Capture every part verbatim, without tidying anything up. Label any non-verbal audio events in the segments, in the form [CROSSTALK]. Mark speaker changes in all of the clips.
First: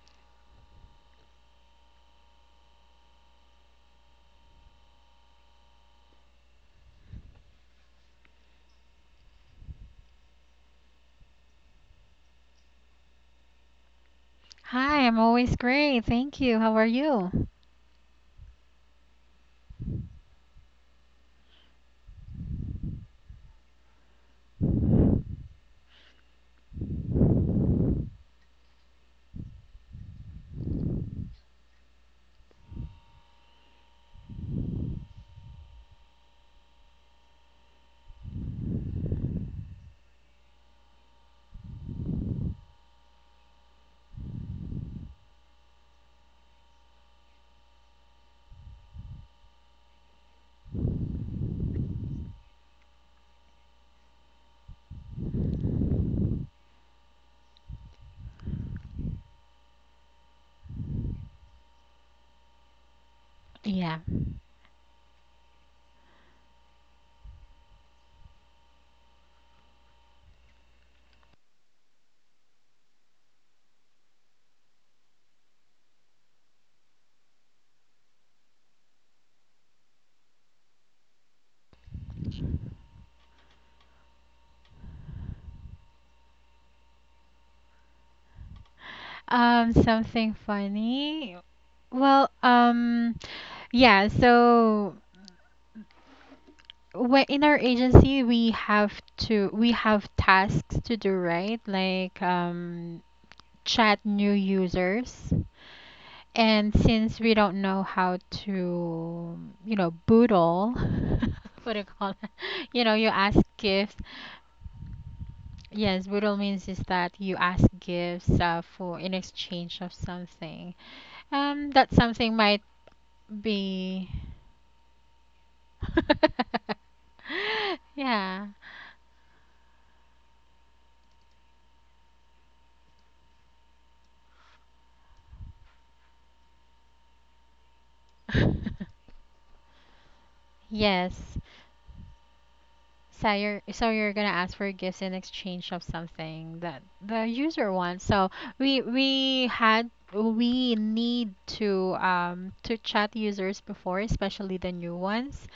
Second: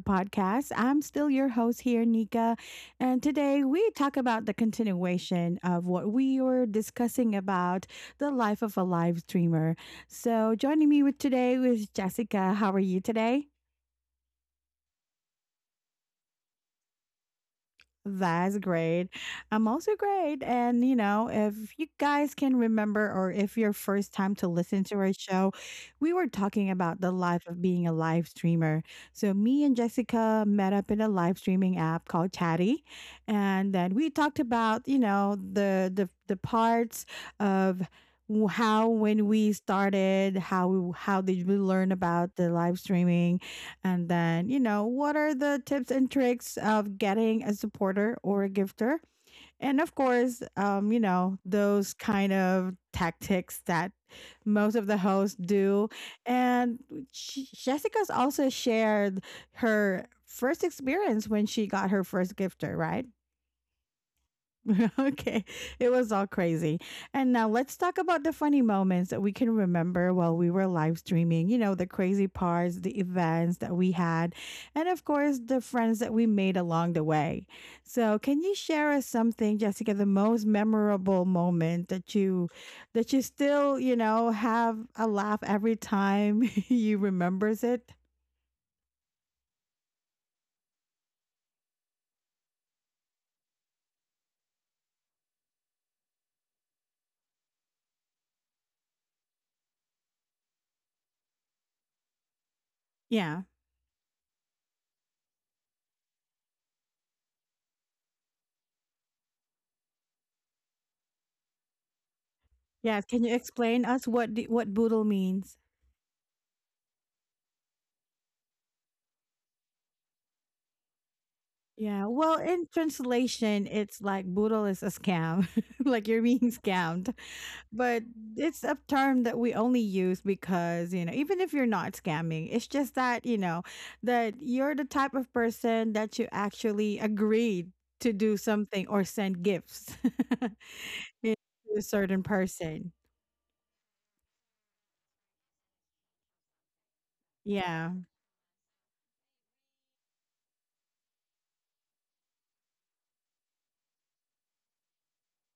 Speaker 1: podcast. I'm still your host here, Nika. And today we talk about the continuation of what we were discussing about the life of a live streamer. So, joining me with today is Jessica. How are you today?
Speaker 2: Hi, I'm always great. Thank you. How are you?
Speaker 1: That's great. I'm also great. And, you know, if you guys can remember, or if your first time to listen to our show, we were talking about the life of being a live streamer. So, me and Jessica met up in a live streaming app called Chatty. And then we talked about, you know, the, the, the parts of w- how when we started how we, how did we learn about the live streaming, and then, you know, what are the tips and tricks of getting a supporter or a gifter? And of course, um, you know, those kind of tactics that most of the hosts do. And she, Jessica's also shared her first experience when she got her first gifter, right?
Speaker 2: Yeah.
Speaker 1: [LAUGHS] Okay. It was all crazy. And now let's talk about the funny moments that we can remember while we were live streaming. You know, the crazy parts, the events that we had, and of course, the friends that we made along the way. So, can you share us something, Jessica, the most memorable moment that you that you still, you know, have a laugh every time [LAUGHS] you remembers it?
Speaker 2: Um, something funny. Well, um, yeah, so when in our agency we have to we have tasks to do, right? Like um
Speaker 1: Yeah.
Speaker 2: chat new users. And since we don't know how to, you know, boodle, [LAUGHS] what do you call it? [LAUGHS] You know,
Speaker 1: Yeah,
Speaker 2: you
Speaker 1: can you
Speaker 2: ask
Speaker 1: explain
Speaker 2: if
Speaker 1: us what the, what boodle means?
Speaker 2: yes, budal means is that you ask gifts uh, for in exchange of something. Um, that
Speaker 1: Yeah,
Speaker 2: something
Speaker 1: well,
Speaker 2: might
Speaker 1: in translation, it's
Speaker 2: be.
Speaker 1: like "boodle is a scam," [LAUGHS] like you're being scammed.
Speaker 2: [LAUGHS]
Speaker 1: But
Speaker 2: Yeah.
Speaker 1: it's a term that we only use because, you know, even if you're not scamming, it's just that, you know, that you're the type of person that you actually agreed to do something or
Speaker 2: [LAUGHS]
Speaker 1: send gifts, [LAUGHS] you
Speaker 2: Yes.
Speaker 1: know, to a certain person.
Speaker 2: So you're so you're gonna ask for gifts in exchange of something that the user
Speaker 1: Yeah.
Speaker 2: wants. So we we had we need to um to chat users before, especially the new ones.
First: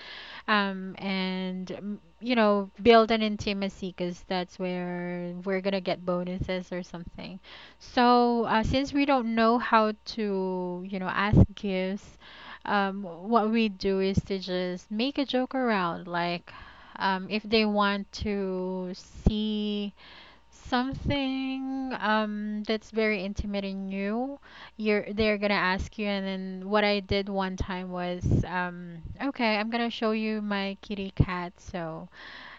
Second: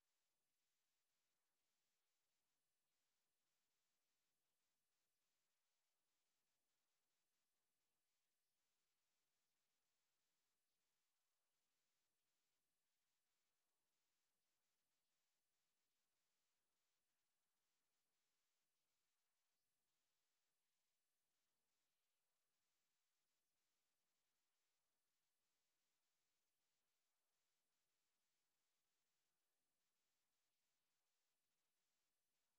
Speaker 2: um, and mm, you know, build an intimacy because that's where we're gonna get bonuses or something, so uh, since we don't know how to, you know, ask gifts, um, what we do is to just make a joke around, like um, if they want to see something um that's very intimate and new. You're they're gonna ask you, and then what I did one time was um okay, I'm gonna show you my kitty cat. So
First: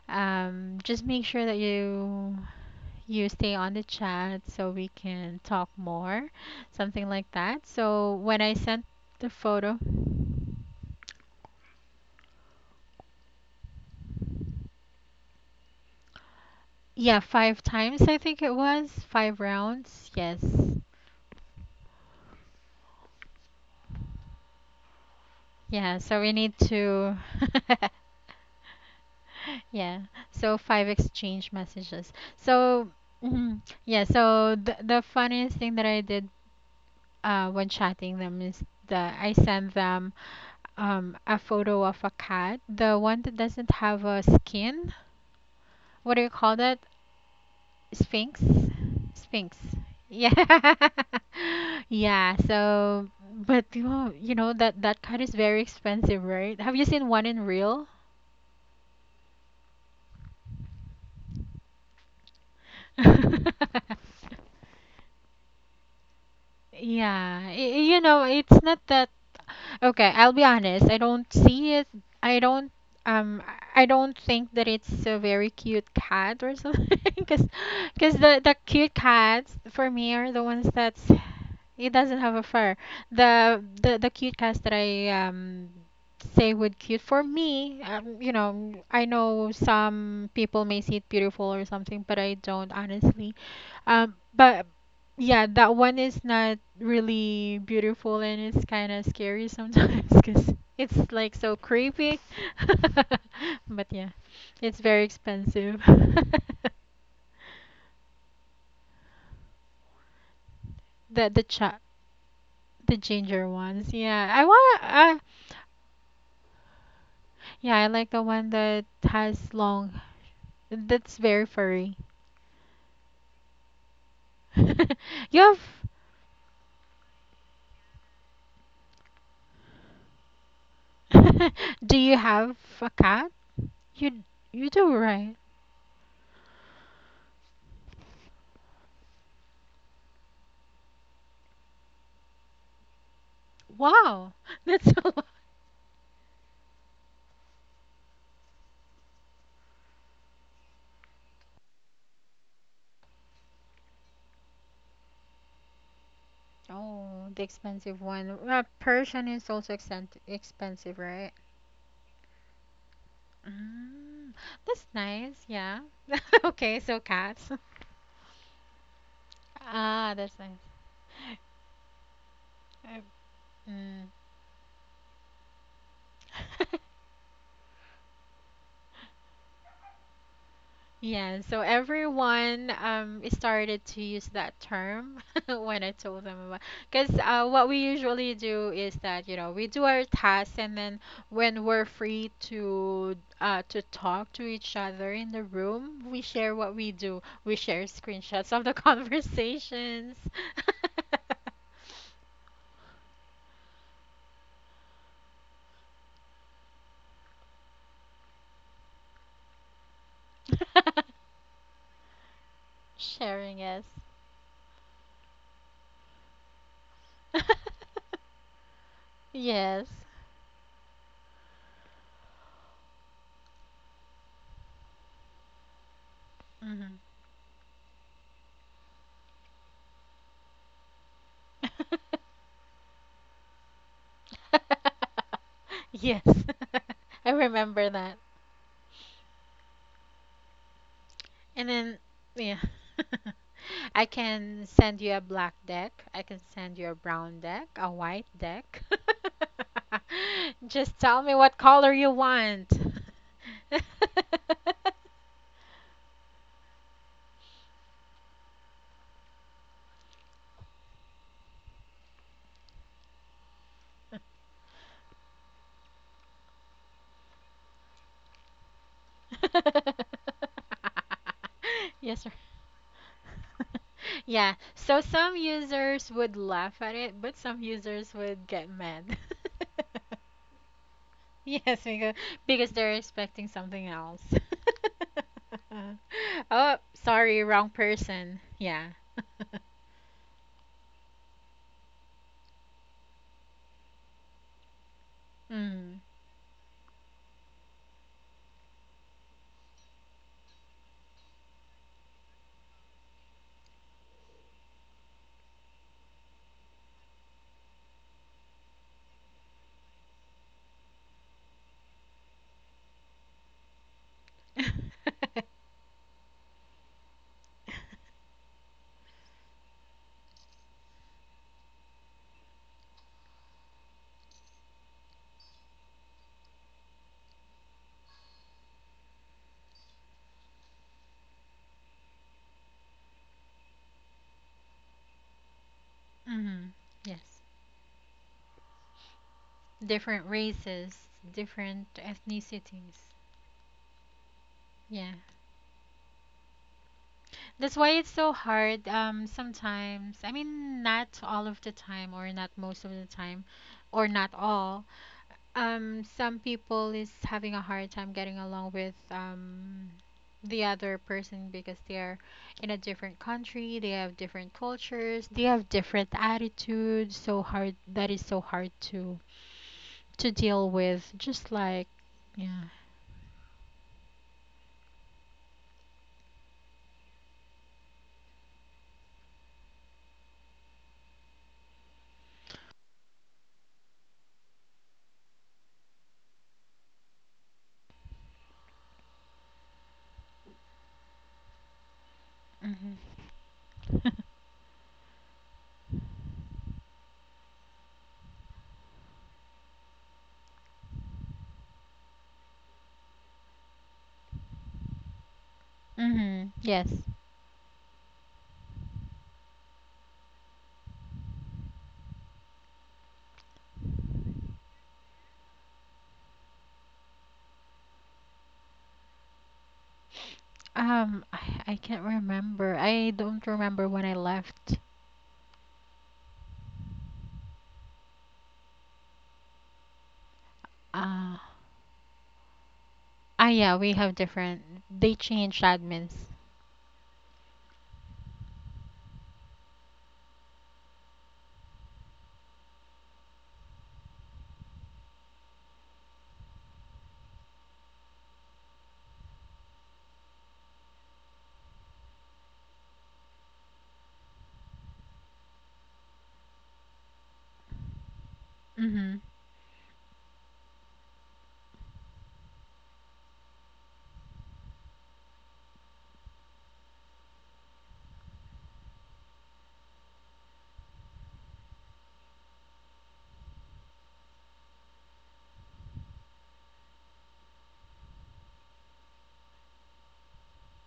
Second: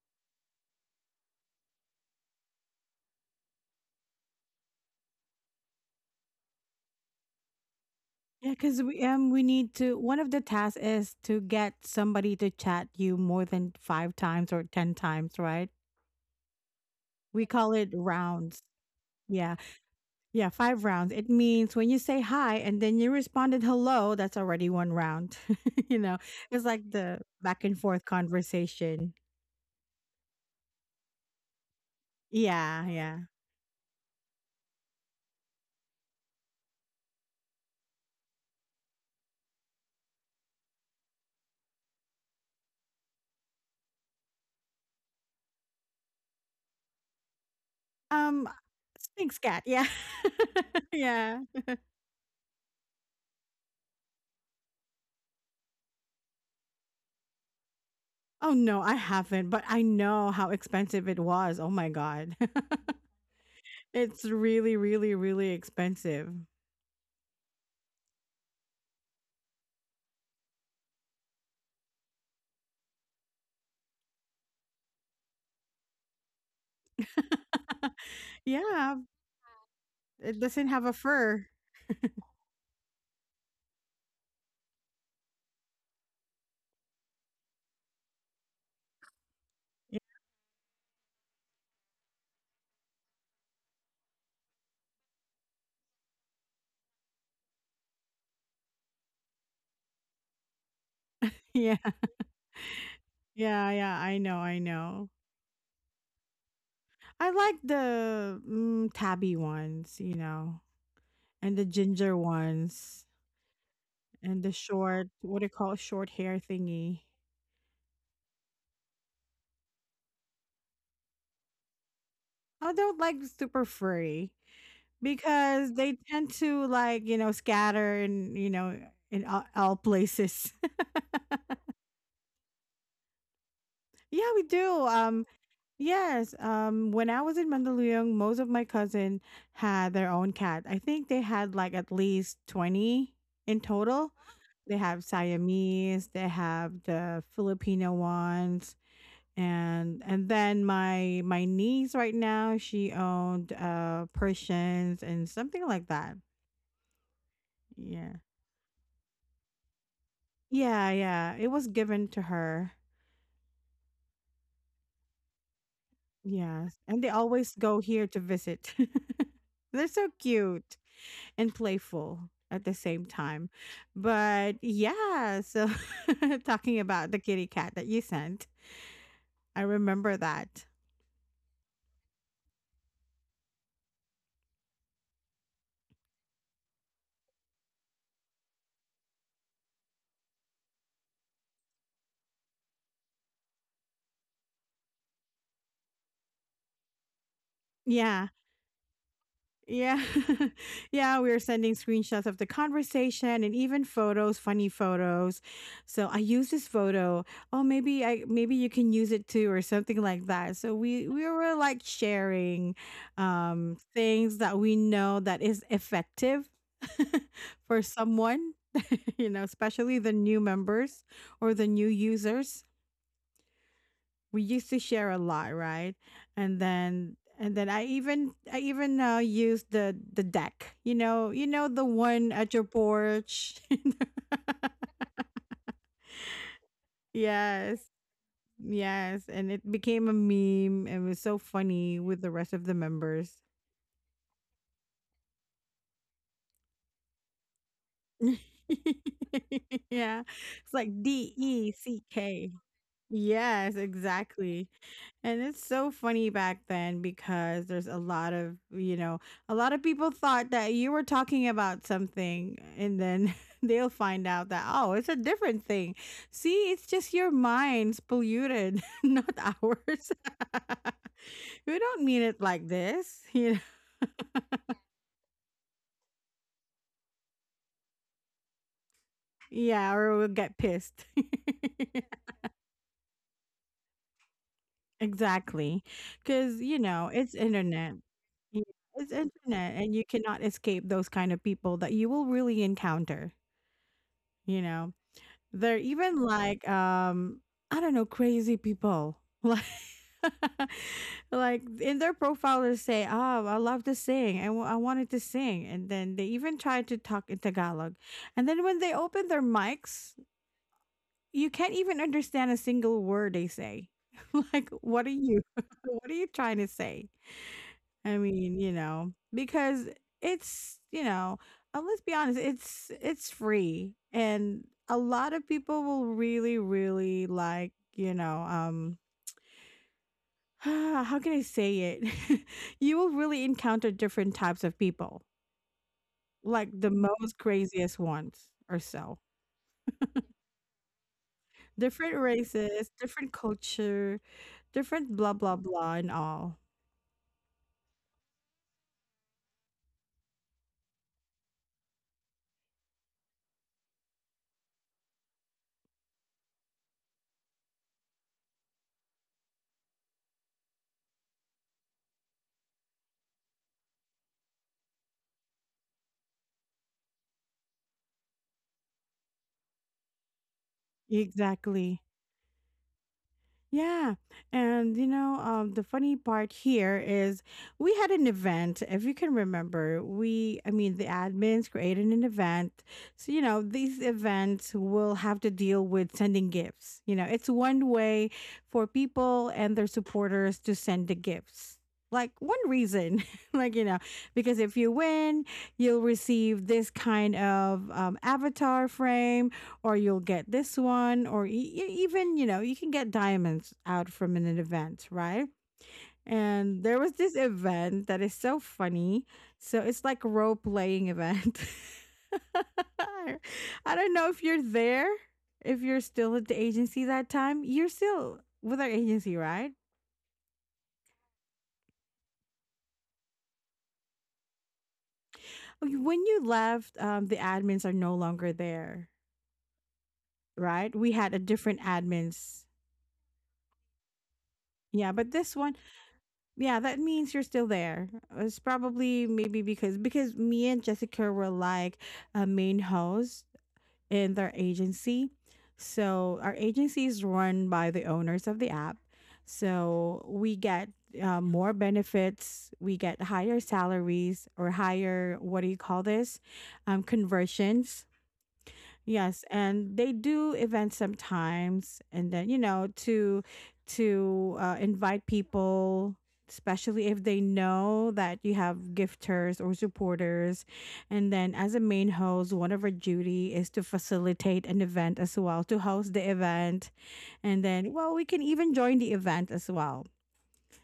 Speaker 2: um just make sure that you you stay on the chat so we can talk more, something like that. So when
Speaker 1: Yeah,
Speaker 2: I
Speaker 1: because
Speaker 2: sent
Speaker 1: we
Speaker 2: the
Speaker 1: um we need
Speaker 2: photo,
Speaker 1: to one of the tasks is to get somebody to chat you more than five times or ten times, right?
Speaker 2: yeah,
Speaker 1: We
Speaker 2: five
Speaker 1: call it
Speaker 2: times. I think it
Speaker 1: rounds.
Speaker 2: was five
Speaker 1: Yeah.
Speaker 2: rounds. Yes,
Speaker 1: Yeah. Five rounds. It means when you say hi and then you responded hello, that's already one round. [LAUGHS] You
Speaker 2: yeah.
Speaker 1: know,
Speaker 2: So we need
Speaker 1: it's like
Speaker 2: to.
Speaker 1: the back and
Speaker 2: [LAUGHS]
Speaker 1: forth conversation.
Speaker 2: Yeah. So five exchange messages.
Speaker 1: Yeah.
Speaker 2: So
Speaker 1: Yeah.
Speaker 2: mhm, yeah. So the the funniest thing that I did uh, when chatting them is that I sent them um a photo of a cat, the one that doesn't have a skin. What do you call that? Sphinx.
Speaker 1: Um, Sphinx
Speaker 2: Sphinx.
Speaker 1: cat. Yeah.
Speaker 2: Yeah. [LAUGHS]
Speaker 1: [LAUGHS] Yeah.
Speaker 2: Yeah. So, but you know, you know that that cat is very expensive, right? Have you seen one in real?
Speaker 1: Oh, no, I haven't, but I know how expensive it was. Oh, my God. [LAUGHS] It's
Speaker 2: [LAUGHS]
Speaker 1: really, really, really expensive.
Speaker 2: Yeah, y- you know, it's not that. Okay, I'll be honest. I don't see it. I don't um I don't think that it's a very cute cat or something [LAUGHS] because
Speaker 1: [LAUGHS]
Speaker 2: because the the cute
Speaker 1: Yeah.
Speaker 2: cats for me are
Speaker 1: It
Speaker 2: the
Speaker 1: doesn't
Speaker 2: ones
Speaker 1: have a
Speaker 2: that's
Speaker 1: fur.
Speaker 2: it doesn't have a fur. The the the cute cats that I um say would cute for me, um, you know, I know
Speaker 1: [LAUGHS]
Speaker 2: some people may see it beautiful or something, but I don't honestly. Um, but yeah, that one is not really beautiful and it's kind of scary sometimes [LAUGHS] because it's like so
Speaker 1: Yeah,
Speaker 2: creepy. [LAUGHS]
Speaker 1: yeah,
Speaker 2: But
Speaker 1: yeah.
Speaker 2: yeah,
Speaker 1: I know, I
Speaker 2: it's very
Speaker 1: know.
Speaker 2: expensive. [LAUGHS]
Speaker 1: I like the mm, tabby ones, you know,
Speaker 2: The the
Speaker 1: and the
Speaker 2: cha
Speaker 1: ginger
Speaker 2: the
Speaker 1: ones,
Speaker 2: ginger ones. Yeah,
Speaker 1: and
Speaker 2: I
Speaker 1: the
Speaker 2: want
Speaker 1: short,
Speaker 2: uh
Speaker 1: what do you call it, short hair thingy.
Speaker 2: yeah, I like the one that has long, that's very furry.
Speaker 1: I don't like super furry
Speaker 2: [LAUGHS] You have
Speaker 1: because they tend to, like, you know, scatter and you know in all, all places.
Speaker 2: [LAUGHS] Do you have a cat?
Speaker 1: [LAUGHS]
Speaker 2: You
Speaker 1: Yeah, we
Speaker 2: you
Speaker 1: do.
Speaker 2: do,
Speaker 1: Um,
Speaker 2: right?
Speaker 1: Yes, um, when I was in Mandaluyong, most of my cousin had their own cat. I think they had like at least twenty in total.
Speaker 2: Wow. [LAUGHS]
Speaker 1: They
Speaker 2: That's a
Speaker 1: have
Speaker 2: lot.
Speaker 1: Siamese, they have the Filipino ones, and and then my my niece right now, she owned uh Persians and something like that.
Speaker 2: Oh, the expensive
Speaker 1: Yeah.
Speaker 2: one. Well, Persian is also extent
Speaker 1: Yeah,
Speaker 2: expensive, right?
Speaker 1: yeah. It was given to her.
Speaker 2: Mm, that's nice. Yeah. [LAUGHS]
Speaker 1: Yes.
Speaker 2: Okay, so
Speaker 1: And they
Speaker 2: cats.
Speaker 1: always go here to visit. [LAUGHS] They're so
Speaker 2: Ah, that's nice.
Speaker 1: cute. And playful at the
Speaker 2: Uh,
Speaker 1: same time.
Speaker 2: Mm.
Speaker 1: But yeah, so [LAUGHS] talking
Speaker 2: [LAUGHS]
Speaker 1: about the kitty cat that you sent, I remember that.
Speaker 2: Yeah, so everyone um started to use that term [LAUGHS] when I told them about, because uh, what we usually do is that, you know, we do our tasks and then when we're free to uh, to talk to each other in the room, we share what we do. We share
Speaker 1: Yeah.
Speaker 2: screenshots of the [LAUGHS]
Speaker 1: Yeah.
Speaker 2: conversations.
Speaker 1: [LAUGHS] Yeah, we were sending screenshots of the conversation and even photos, funny photos. So I use this photo. Oh, maybe I maybe you can use it too or something like that. So we we
Speaker 2: [LAUGHS]
Speaker 1: were like sharing
Speaker 2: Sharing,
Speaker 1: um
Speaker 2: yes.
Speaker 1: things that we know that is effective, [LAUGHS] for
Speaker 2: [LAUGHS]
Speaker 1: someone, [LAUGHS] you know,
Speaker 2: Yes.
Speaker 1: especially the new members or the new users we used to share a lot, right? And
Speaker 2: Hmm.
Speaker 1: then and then I even I even uh, used the the deck. You know, you know the one
Speaker 2: [LAUGHS]
Speaker 1: at your porch.
Speaker 2: [LAUGHS] Yes. [LAUGHS]
Speaker 1: [LAUGHS]
Speaker 2: I
Speaker 1: Yes.
Speaker 2: remember that.
Speaker 1: Yes, and it became a meme and was so
Speaker 2: And then,
Speaker 1: funny with the rest
Speaker 2: yeah.
Speaker 1: of the members.
Speaker 2: [LAUGHS] I can send you a black deck. I can send you a brown deck, a white
Speaker 1: [LAUGHS]
Speaker 2: deck.
Speaker 1: Yeah.
Speaker 2: [LAUGHS]
Speaker 1: It's like
Speaker 2: Just tell me
Speaker 1: D
Speaker 2: what
Speaker 1: E
Speaker 2: color
Speaker 1: C
Speaker 2: you
Speaker 1: K.
Speaker 2: want.
Speaker 1: Yes, exactly.
Speaker 2: [LAUGHS]
Speaker 1: And it's so funny back then because there's a lot of, you know, a lot of people thought that you were talking about something and then [LAUGHS] they'll find out that, oh, it's a different thing. See, it's just your mind's polluted, [LAUGHS] not ours. [LAUGHS] We don't
Speaker 2: Yes,
Speaker 1: mean
Speaker 2: sir.
Speaker 1: it like this, [LAUGHS] you know.
Speaker 2: Yeah, so some users would laugh at it, but some users would get mad.
Speaker 1: Yeah,
Speaker 2: [LAUGHS]
Speaker 1: or we'll get pissed.
Speaker 2: [LAUGHS] Yes,
Speaker 1: [LAUGHS]
Speaker 2: because because they're expecting something else. [LAUGHS]
Speaker 1: Exactly. Cuz,
Speaker 2: Oh,
Speaker 1: you know, it's
Speaker 2: sorry, wrong
Speaker 1: internet.
Speaker 2: person.
Speaker 1: Yeah,
Speaker 2: Yeah.
Speaker 1: it's internet and you cannot escape those kind of people that you will really encounter. You know, they're
Speaker 2: Mm.
Speaker 1: even like um I don't know, crazy people. [LAUGHS] Like [LAUGHS] like in their profile they say, oh, I love to sing and I wanted to sing, and then they even try to talk in Tagalog, and then when they open their mics you can't even understand a single word they say. [LAUGHS] Like, what are
Speaker 2: [LAUGHS]
Speaker 1: you [LAUGHS] what are you trying to say? I mean, you know, because it's, you know, uh, let's be honest, it's it's free, and a lot of people will really really, like, you know, um [SIGHS] how can I say it? [LAUGHS] You will really encounter different types of people, like
Speaker 2: Hmm.
Speaker 1: the most
Speaker 2: Yes.
Speaker 1: craziest ones or so.
Speaker 2: Different races, different
Speaker 1: Different races,
Speaker 2: ethnicities.
Speaker 1: different culture,
Speaker 2: Yeah.
Speaker 1: different blah blah blah and all.
Speaker 2: That's why it's so hard. Um, sometimes, I mean, not all of the time, or not most of the time, or not all. Um, some people is having a hard time getting along with um the other person because they are in a different country, they have different cultures, they have different attitudes. So hard that is so hard to to deal with. Just like
Speaker 1: Exactly.
Speaker 2: yeah.
Speaker 1: Yeah. And you know, um, the funny part here is we had an event, if you can remember, we, I mean, the admins created an event. So, you know, these events will have to deal with sending gifts. You know, it's one way for people and their supporters to send the gifts. Like one
Speaker 2: Mhm.
Speaker 1: reason,
Speaker 2: [LAUGHS]
Speaker 1: [LAUGHS] like, you know, because if you win, you'll receive this kind of um, avatar frame, or you'll get this one, or e- e- even, you know, you can get diamonds out from an event, right?
Speaker 2: Mhm.
Speaker 1: And
Speaker 2: Yes.
Speaker 1: there was this event that is so funny. So it's like a role playing event. [LAUGHS] I don't know if you're there, if you're still at the agency, that time you're still with our agency, right?
Speaker 2: Um, I, I can't remember. I don't remember when I left.
Speaker 1: Okay, when you left, um, the admins are no longer there, right? We had
Speaker 2: Uh,
Speaker 1: a different admins.
Speaker 2: ah, yeah, we have different.
Speaker 1: Yeah,
Speaker 2: They
Speaker 1: but this
Speaker 2: changed
Speaker 1: one,
Speaker 2: admins.
Speaker 1: yeah, that means you're still there. It's probably maybe because because me and Jessica were like a main host in their agency. So our agency is run by the owners of the app. So we get uh, more benefits, we get higher salaries, or higher, what do you call this? Um, conversions.
Speaker 2: Mhm.
Speaker 1: Yes, and they do events sometimes, and then, you know, to to uh, invite people, especially if they know that you have gifters or supporters, and then as a main host, one of our duty is to facilitate an event as well, to host the event, and then well we can even join the event as well.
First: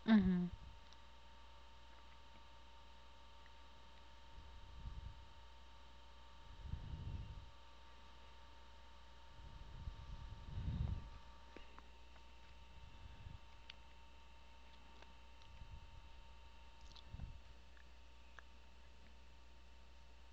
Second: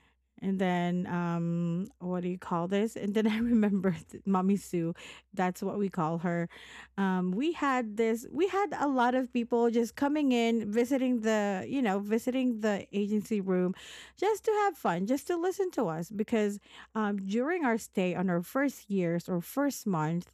Speaker 2: Mhm.
Speaker 1: And then, um, what do you call this? And then I remember [LAUGHS] Mommy Sue, that's what we call her. Um, we had this, we had a lot of people just coming in, visiting the, you know, visiting the agency room just to have fun, just to listen to us. Because um, during our stay on our first years or first month,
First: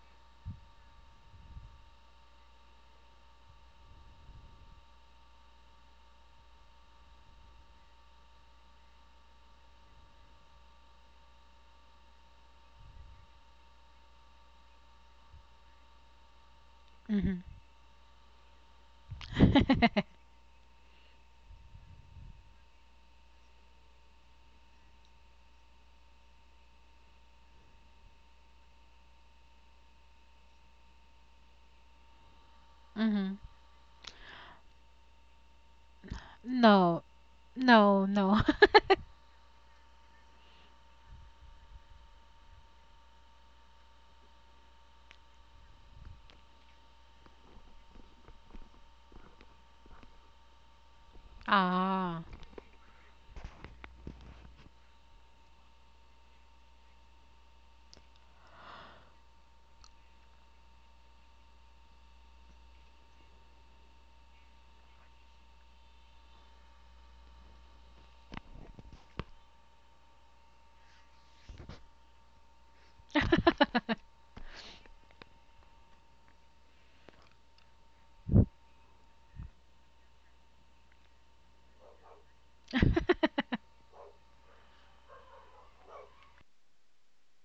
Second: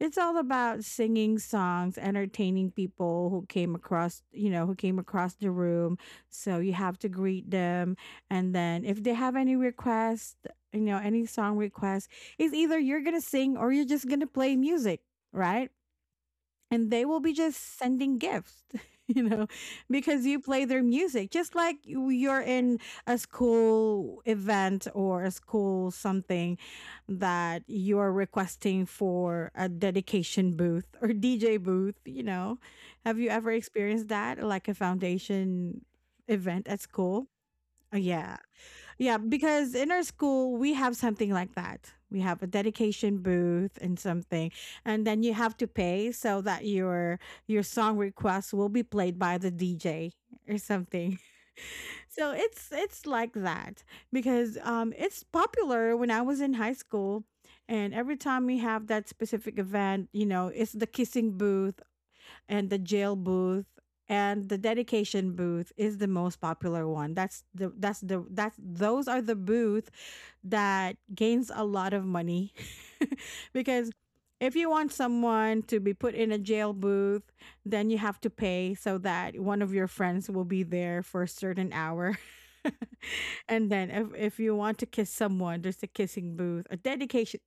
Speaker 1: it's all about singing songs, entertaining people who came across, you know, who came across the room. So you have to greet them, and then if they have any request, you know, any song request, it's either you're gonna sing or you're just gonna play music, right? And they will be
Speaker 2: Mhm.
Speaker 1: just sending gifts, [LAUGHS] you know, because
Speaker 2: [LAUGHS]
Speaker 1: you play their music, just like you- you're in a school event or a school something that you're requesting for a dedication booth or D J booth, you know. Have you
Speaker 2: Mhm.
Speaker 1: ever experienced that, like a foundation event at
Speaker 2: No,
Speaker 1: school? Uh,
Speaker 2: no,
Speaker 1: Yeah,
Speaker 2: no. [LAUGHS]
Speaker 1: yeah, because in our school we have something like that. We have a dedication booth and something, and then you have to pay so that your your song request will be played by the D J or something. [LAUGHS]
Speaker 2: Ah.
Speaker 1: So it's it's like that because um it's popular when I was in high school, and every time we have that specific event, you know, it's the kissing booth and the jail booth, and the dedication booth is the most popular one. That's the that's the that's Those are the booth that gains a lot of money, [LAUGHS] because
Speaker 2: [LAUGHS]
Speaker 1: if you want someone to be put in a jail booth, then you have to pay so that one of your friends will be there for a certain hour. [LAUGHS] And then, if, if you want to kiss someone, there's a kissing booth, a dedication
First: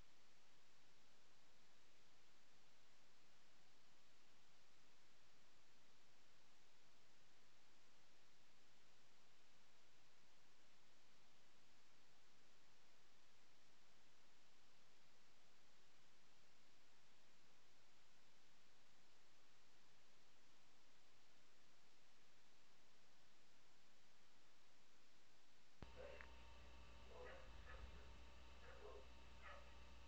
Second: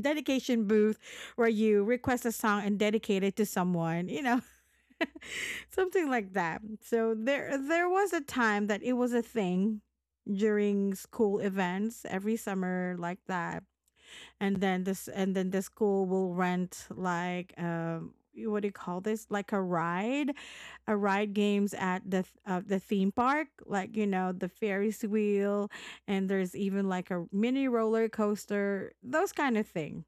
Speaker 1: dedication booth, where you request a song and dedicate it to someone, you know. [LAUGHS] Something like that. So there there was a time that it was a thing during school events every summer like that. And then this, and then the school will rent like um y- what do you call this? Like a ride, a ride games at the th- uh, the theme park, like you know, the Ferris wheel, and there's even like a mini roller coaster, those kind of thing.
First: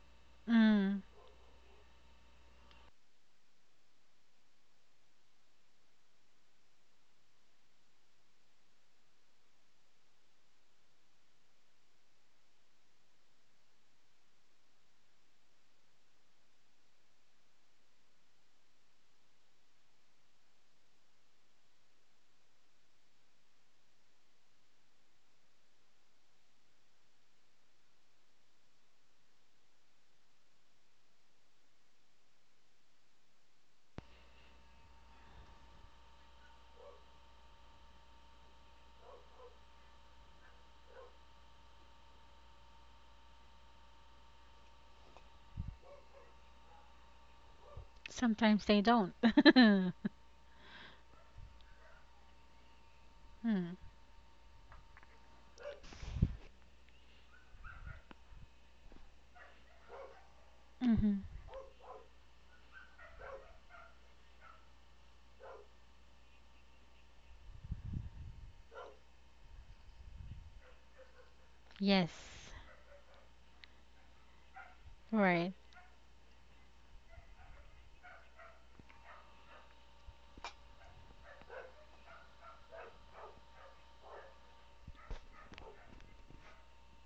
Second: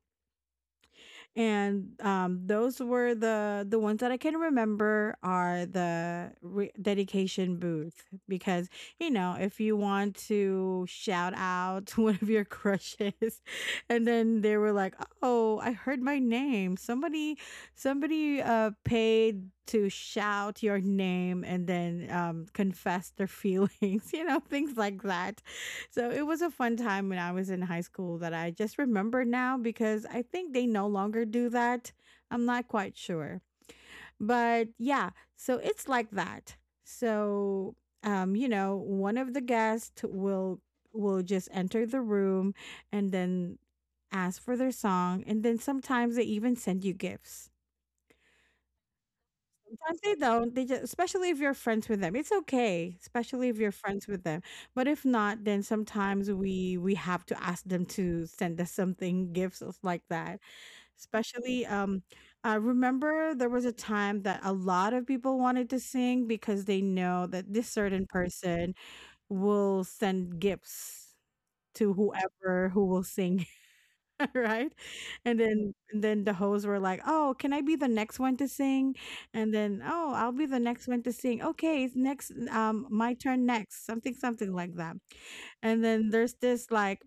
Speaker 2: Mm.
Speaker 1: And, um, those were the the ones that I can remember are the re dedication booth because, you know, if you want to shout out [LAUGHS] one of your crushes. And then they were like, "Oh, I heard my name. Somebody somebody uh paid to shout your name and then um confess their feelings," [LAUGHS] you know, things like that. So it was a fun time when I was in high school that I just remember now because I think they no longer do that. I'm not quite sure. But yeah, so it's like that. So um you know, one of the guests will will just enter the room and then ask for their song, and then sometimes they even send you gifts.
Speaker 2: Sometimes they don't. [LAUGHS]
Speaker 1: Sometimes they don't. They just, especially if you're friends with them, it's okay. Especially if you're
Speaker 2: Mm.
Speaker 1: friends with them. But if not, then sometimes we we have to ask them to send us something, gifts or like that.
Speaker 2: Mhm.
Speaker 1: Especially, um, I remember there was a time that a lot of people wanted to sing because they know that this certain person will send gifts to
Speaker 2: Yes.
Speaker 1: whoever who will sing, [LAUGHS] right? And
Speaker 2: Right.
Speaker 1: then and then the hosts were like, "Oh, can I be the next one to sing?" And then, "Oh, I'll be the next one to sing. Okay, it's next um my turn next." Something something like that. And then there's this like,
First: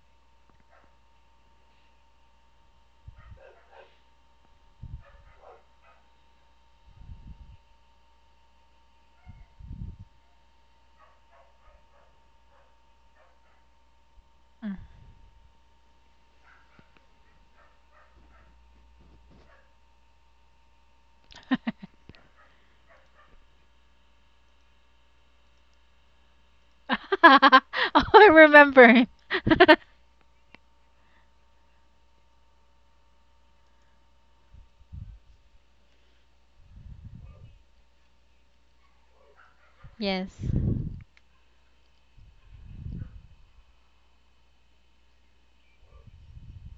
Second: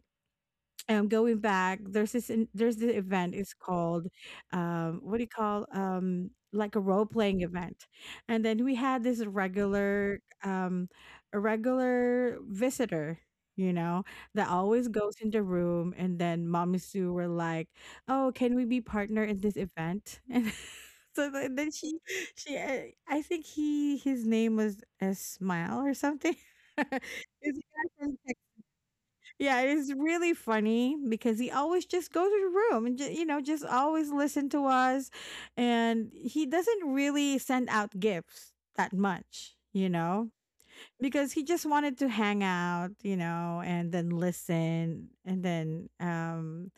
Speaker 1: um, going back, there's this in- there's this event. It's called, um, what do you call, um, like a role playing event, and then we had this regular, um, a regular visitor. You know, that
Speaker 2: Mm.
Speaker 1: always goes in the room, and then Mommy Sue were like, "Oh, can we be partner in this event?" [LAUGHS] And so th- then she, she, uh, I think he, his name was a smile or something. [LAUGHS] Is,
Speaker 2: [LAUGHS] Oh, I remember. [LAUGHS]
Speaker 1: yeah, it's really funny because he always just goes to the room and ju- you know, just always listen to us, and he doesn't really send out gifts that much, you know,
Speaker 2: Yes.
Speaker 1: because he just wanted to hang out, you know, and then listen, and then, um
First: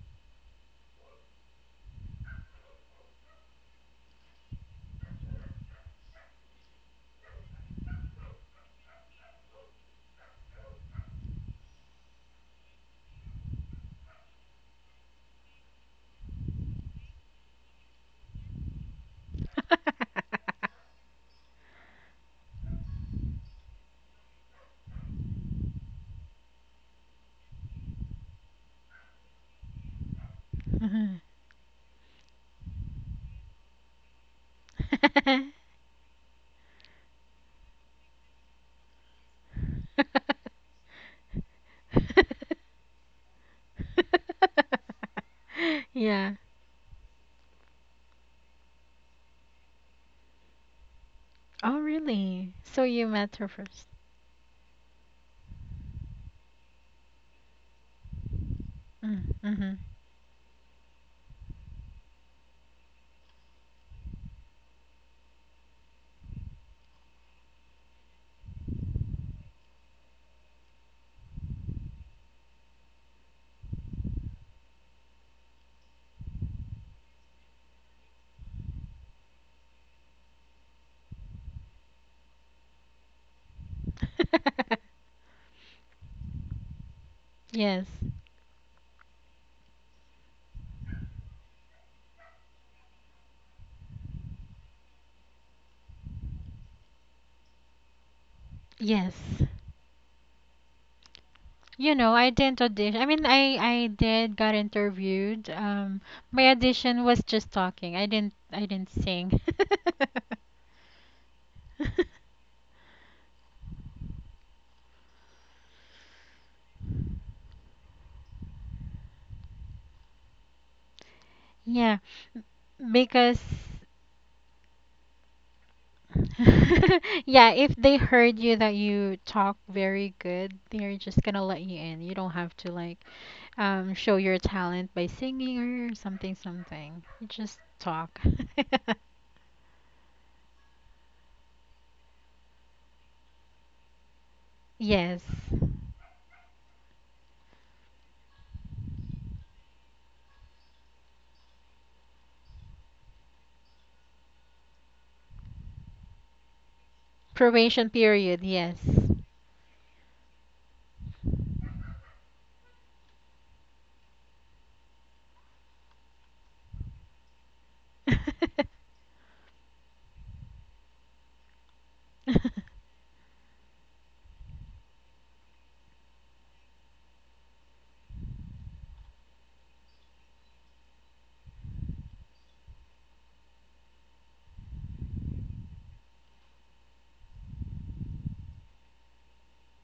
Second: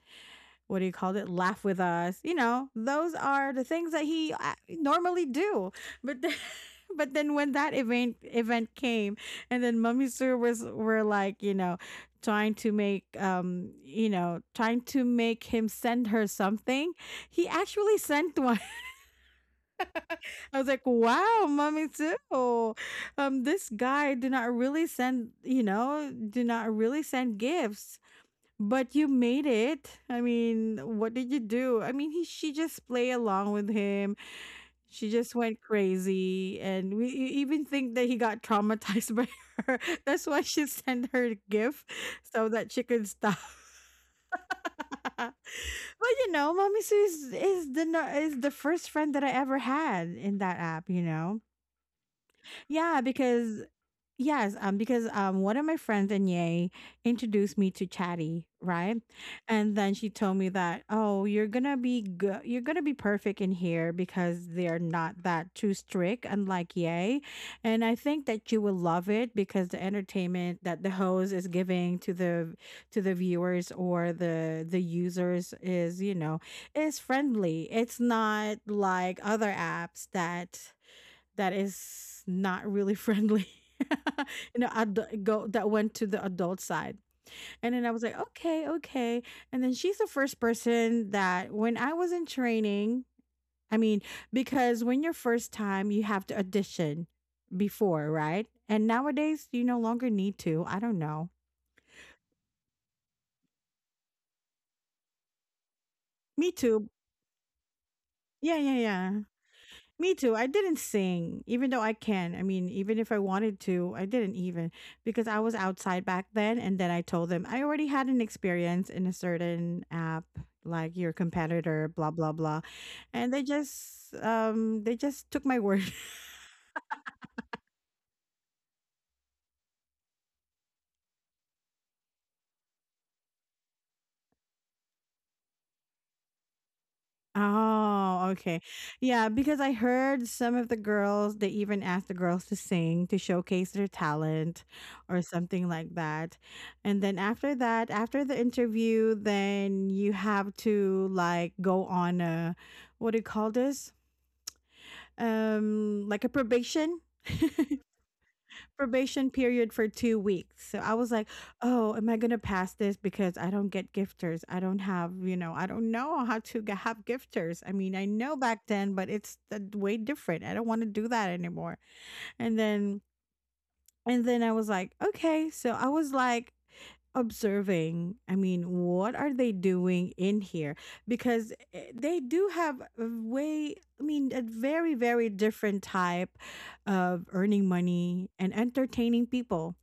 Speaker 1: what do you call it? Laugh with us. You know, those are the things that he uh, normally do. But then, [LAUGHS] but then when that event event came, and then Mummy Sue was were like, you know, trying to make, um, you know, trying to make him send her something. He actually sent one. [LAUGHS] I was like, wow, Mummy Sue, um, this guy do not really send, you know, do not really send gifts. But you made it. I mean, what
Speaker 2: Mhm.
Speaker 1: did you do? I mean, he she just play along with him. She just went
Speaker 2: [LAUGHS]
Speaker 1: crazy, and we e- even think that he got traumatized by [LAUGHS] her. That's why she sent her a gift so that she could stop. [LAUGHS] But you
Speaker 2: Yeah.
Speaker 1: know, Mommy Sue is, is the no- is the first friend that I ever had in that app. You know,
Speaker 2: Oh, really? So
Speaker 1: yeah,
Speaker 2: you met her
Speaker 1: because
Speaker 2: first.
Speaker 1: yes, um, because um, one of my friends in Yay introduced me to Chatty, right?
Speaker 2: Mm,
Speaker 1: And
Speaker 2: mhm.
Speaker 1: then she told me that, oh, you're gonna be good, you're gonna be perfect in here because they're not that too strict, unlike Yay. And I think that you will love it because the entertainment that the host is giving to the to the viewers or the the users is, you know, is friendly. It's not like other apps that that is not really friendly. [LAUGHS] You know,
Speaker 2: [LAUGHS]
Speaker 1: ad- go that went to the adult side, and then
Speaker 2: Yes.
Speaker 1: I was like, okay, okay. And then she's the first person that when I was in training, I mean, because when you're first time, you have to audition before, right? And
Speaker 2: Yes.
Speaker 1: nowadays, you no longer need to. I don't know.
Speaker 2: You know, I didn't audition. I mean, I I did got interviewed. Um, my
Speaker 1: Me too.
Speaker 2: audition was just talking. I didn't
Speaker 1: Yeah,
Speaker 2: I
Speaker 1: yeah,
Speaker 2: didn't
Speaker 1: yeah.
Speaker 2: sing.
Speaker 1: Me too. I didn't sing, even though I can.
Speaker 2: [LAUGHS]
Speaker 1: I mean, even if I wanted to, I didn't even, because I was outside back then. And then I told them I already had an experience in a certain app, like your competitor,
Speaker 2: Yeah,
Speaker 1: blah blah blah, and
Speaker 2: because
Speaker 1: they just um they just took my [LAUGHS] word.
Speaker 2: [LAUGHS] yeah, if they heard you that you talk very good, they're just gonna let you in. You don't have to like um show your talent by singing or something something. You just talk.
Speaker 1: Oh, okay. Yeah, because I heard some of the girls, they even asked the girls to sing to showcase their talent
Speaker 2: [LAUGHS]
Speaker 1: or
Speaker 2: Yes.
Speaker 1: something like that. And then after that, after the interview, then you have to like go on a, what do you call this? Um, like a probation. [LAUGHS]
Speaker 2: Probation period, yes.
Speaker 1: Probation period for two weeks. So I was like, oh, am I going to pass this because I don't get gifters? I don't have, you know, I don't know how to g- have gifters. I mean, I know back
Speaker 2: [LAUGHS]
Speaker 1: then, but it's uh, way different. I don't want to do that anymore. And then, and then I was like, okay. So I was like, observing, I mean, what are they doing in here, because eh, they do have a way, I mean, a very very different type of earning money and entertaining people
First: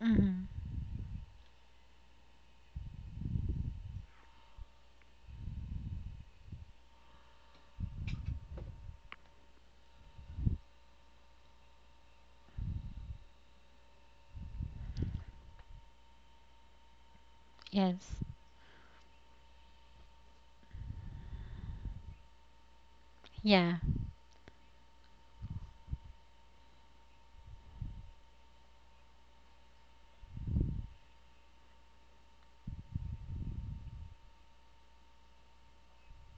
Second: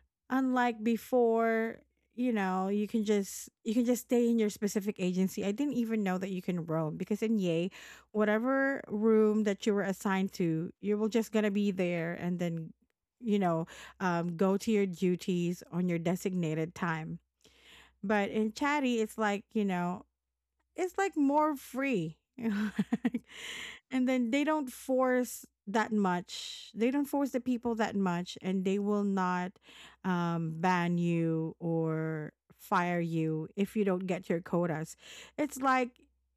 Speaker 2: Hmm.
Speaker 1: unlike before. You know, you can just you can just stay in your specific agency. I didn't even know that you can roam, because in Yay, whatever room that you were assigned to, you were just gonna be there, and then, you know, um, go to your duties on your designated time.
Speaker 2: Yes.
Speaker 1: But in Chatty, it's like, you know, it's like more free. [LAUGHS]
Speaker 2: Yeah.
Speaker 1: And then they don't force that much. They don't force the people that much, and they will not um ban you or fire you if you don't get your quotas. It's like,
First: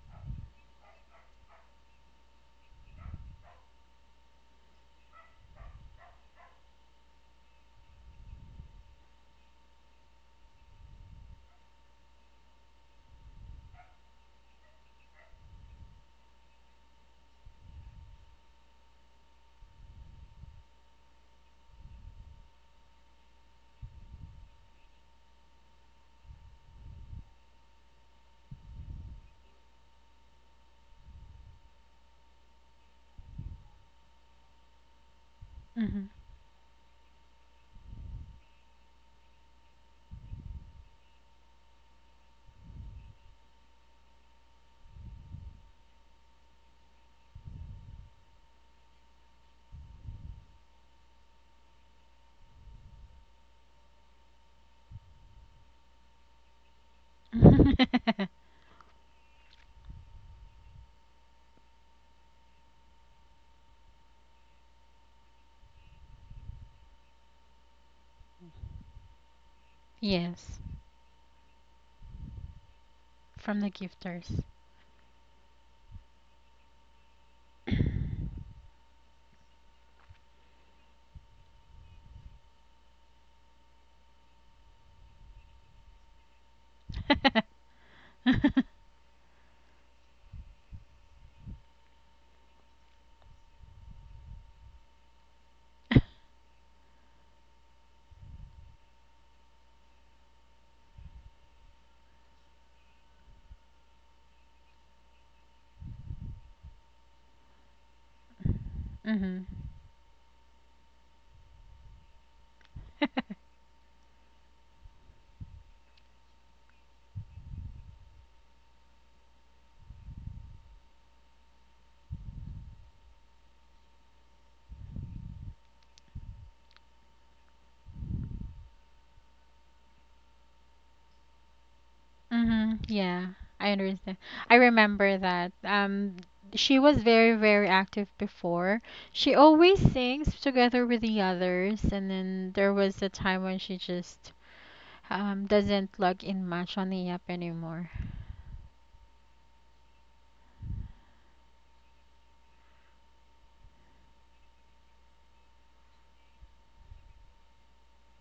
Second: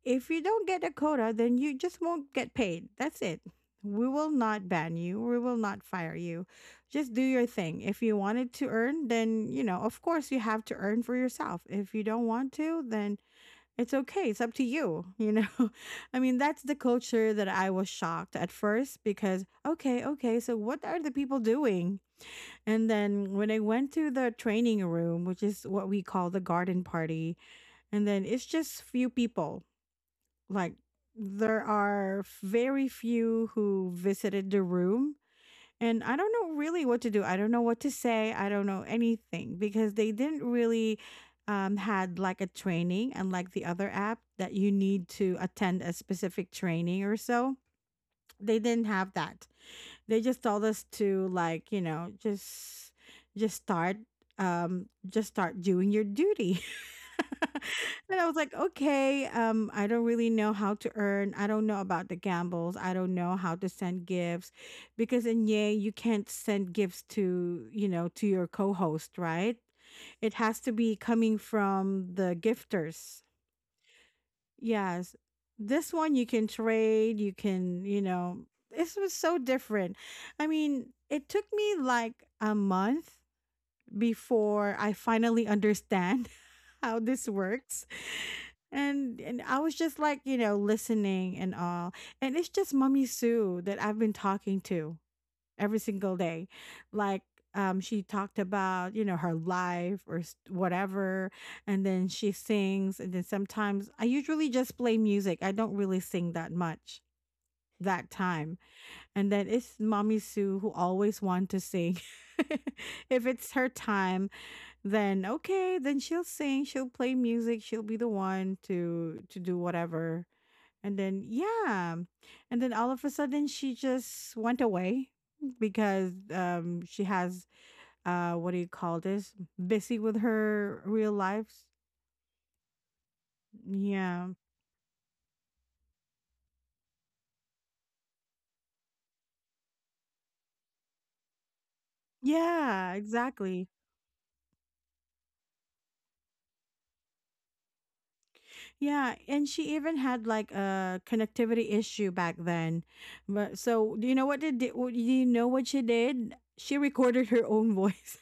Speaker 1: if you don't get a quota, then you just won't get paid. That's it. We will not ban you. We will not fire you. Just do your thing. If you wanted to earn, then, you know, of course you have to earn for yourself. If you don't want to, then it's okay. It's up to you, you know. [LAUGHS] I mean, that's the culture that I was shocked at first because okay, okay, so what are the people doing? And then when I went to the training room, which is what we call the garden party, and then it's just few people. Like, there are very few who visited the room, and
Speaker 2: Hmm.
Speaker 1: I don't know really what to do. I don't know what to say. I don't know anything because they didn't really, um, had like a training, unlike the other app that you need to attend a specific training or so. They didn't have that. They just told us to like, you know, just just start, um just start doing your duty. [LAUGHS] And I was
Speaker 2: [LAUGHS]
Speaker 1: like, okay, um, I don't really know how to earn. I don't know about the gambles. I don't know how to send gifts because in Yay, you can't send gifts to, you know, to your co host, right? It
Speaker 2: Yes.
Speaker 1: has to be coming from the gifters.
Speaker 2: From the gifters. [COUGHS]
Speaker 1: Yes. This one you can trade, you can, you know, this was so different. I mean, it took me like a month before I finally understand [LAUGHS] how this works.
Speaker 2: [LAUGHS]
Speaker 1: And and I was just like, you know, listening and all. And it's just Mummy Sue that I've been talking to every single day. Like, um she talked about, you know, her life or s- whatever, and then she sings, and then sometimes I usually just play music. I don't really sing that much that time. And
Speaker 2: Hmm.
Speaker 1: then it's Mommy Sue who always want to sing. [LAUGHS] If it's her time, then okay, then she'll sing, she'll play music, she'll be the one to to do whatever. And then, yeah, and then all of a sudden she just went away because um she has, uh what do you call this, busy with her real lives.
Speaker 2: Hmm. Yeah, I understand.
Speaker 1: Yeah,
Speaker 2: I remember that. Um, she was very, very active before. She always sings together with the others, and then there
Speaker 1: yeah,
Speaker 2: was a time when
Speaker 1: exactly.
Speaker 2: she just um doesn't log in much on the app anymore.
Speaker 1: Yeah, and she even had like a connectivity issue back then. But so do you know what did do you know what she did? She recorded her own voice.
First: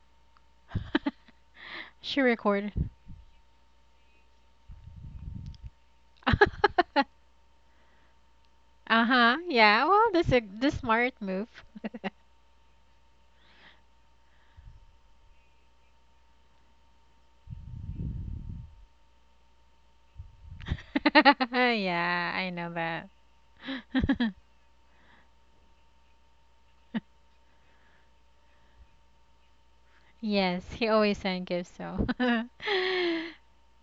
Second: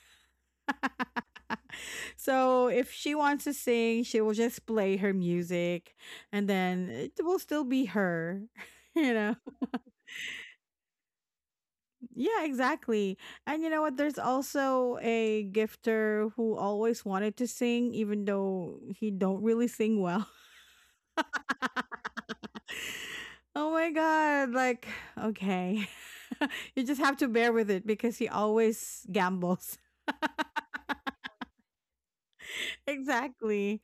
Speaker 1: [LAUGHS]
Speaker 2: [LAUGHS] She
Speaker 1: So
Speaker 2: recorded.
Speaker 1: if she wants to sing, she will just play her music, and then
Speaker 2: [LAUGHS]
Speaker 1: it will still be her. [LAUGHS] You know,
Speaker 2: Uh-huh. Yeah. Well, this a the smart move. [LAUGHS]
Speaker 1: yeah, exactly. And you know what? There's also a gifter who always wanted to sing, even though he don't really sing well. [LAUGHS]
Speaker 2: Yeah, I know
Speaker 1: Oh my
Speaker 2: that. [LAUGHS]
Speaker 1: god! Like, okay, [LAUGHS] you just have to bear with it because he always gambles.
Speaker 2: Yes, he always send gifts, so. [LAUGHS]
Speaker 1: [LAUGHS] Exactly.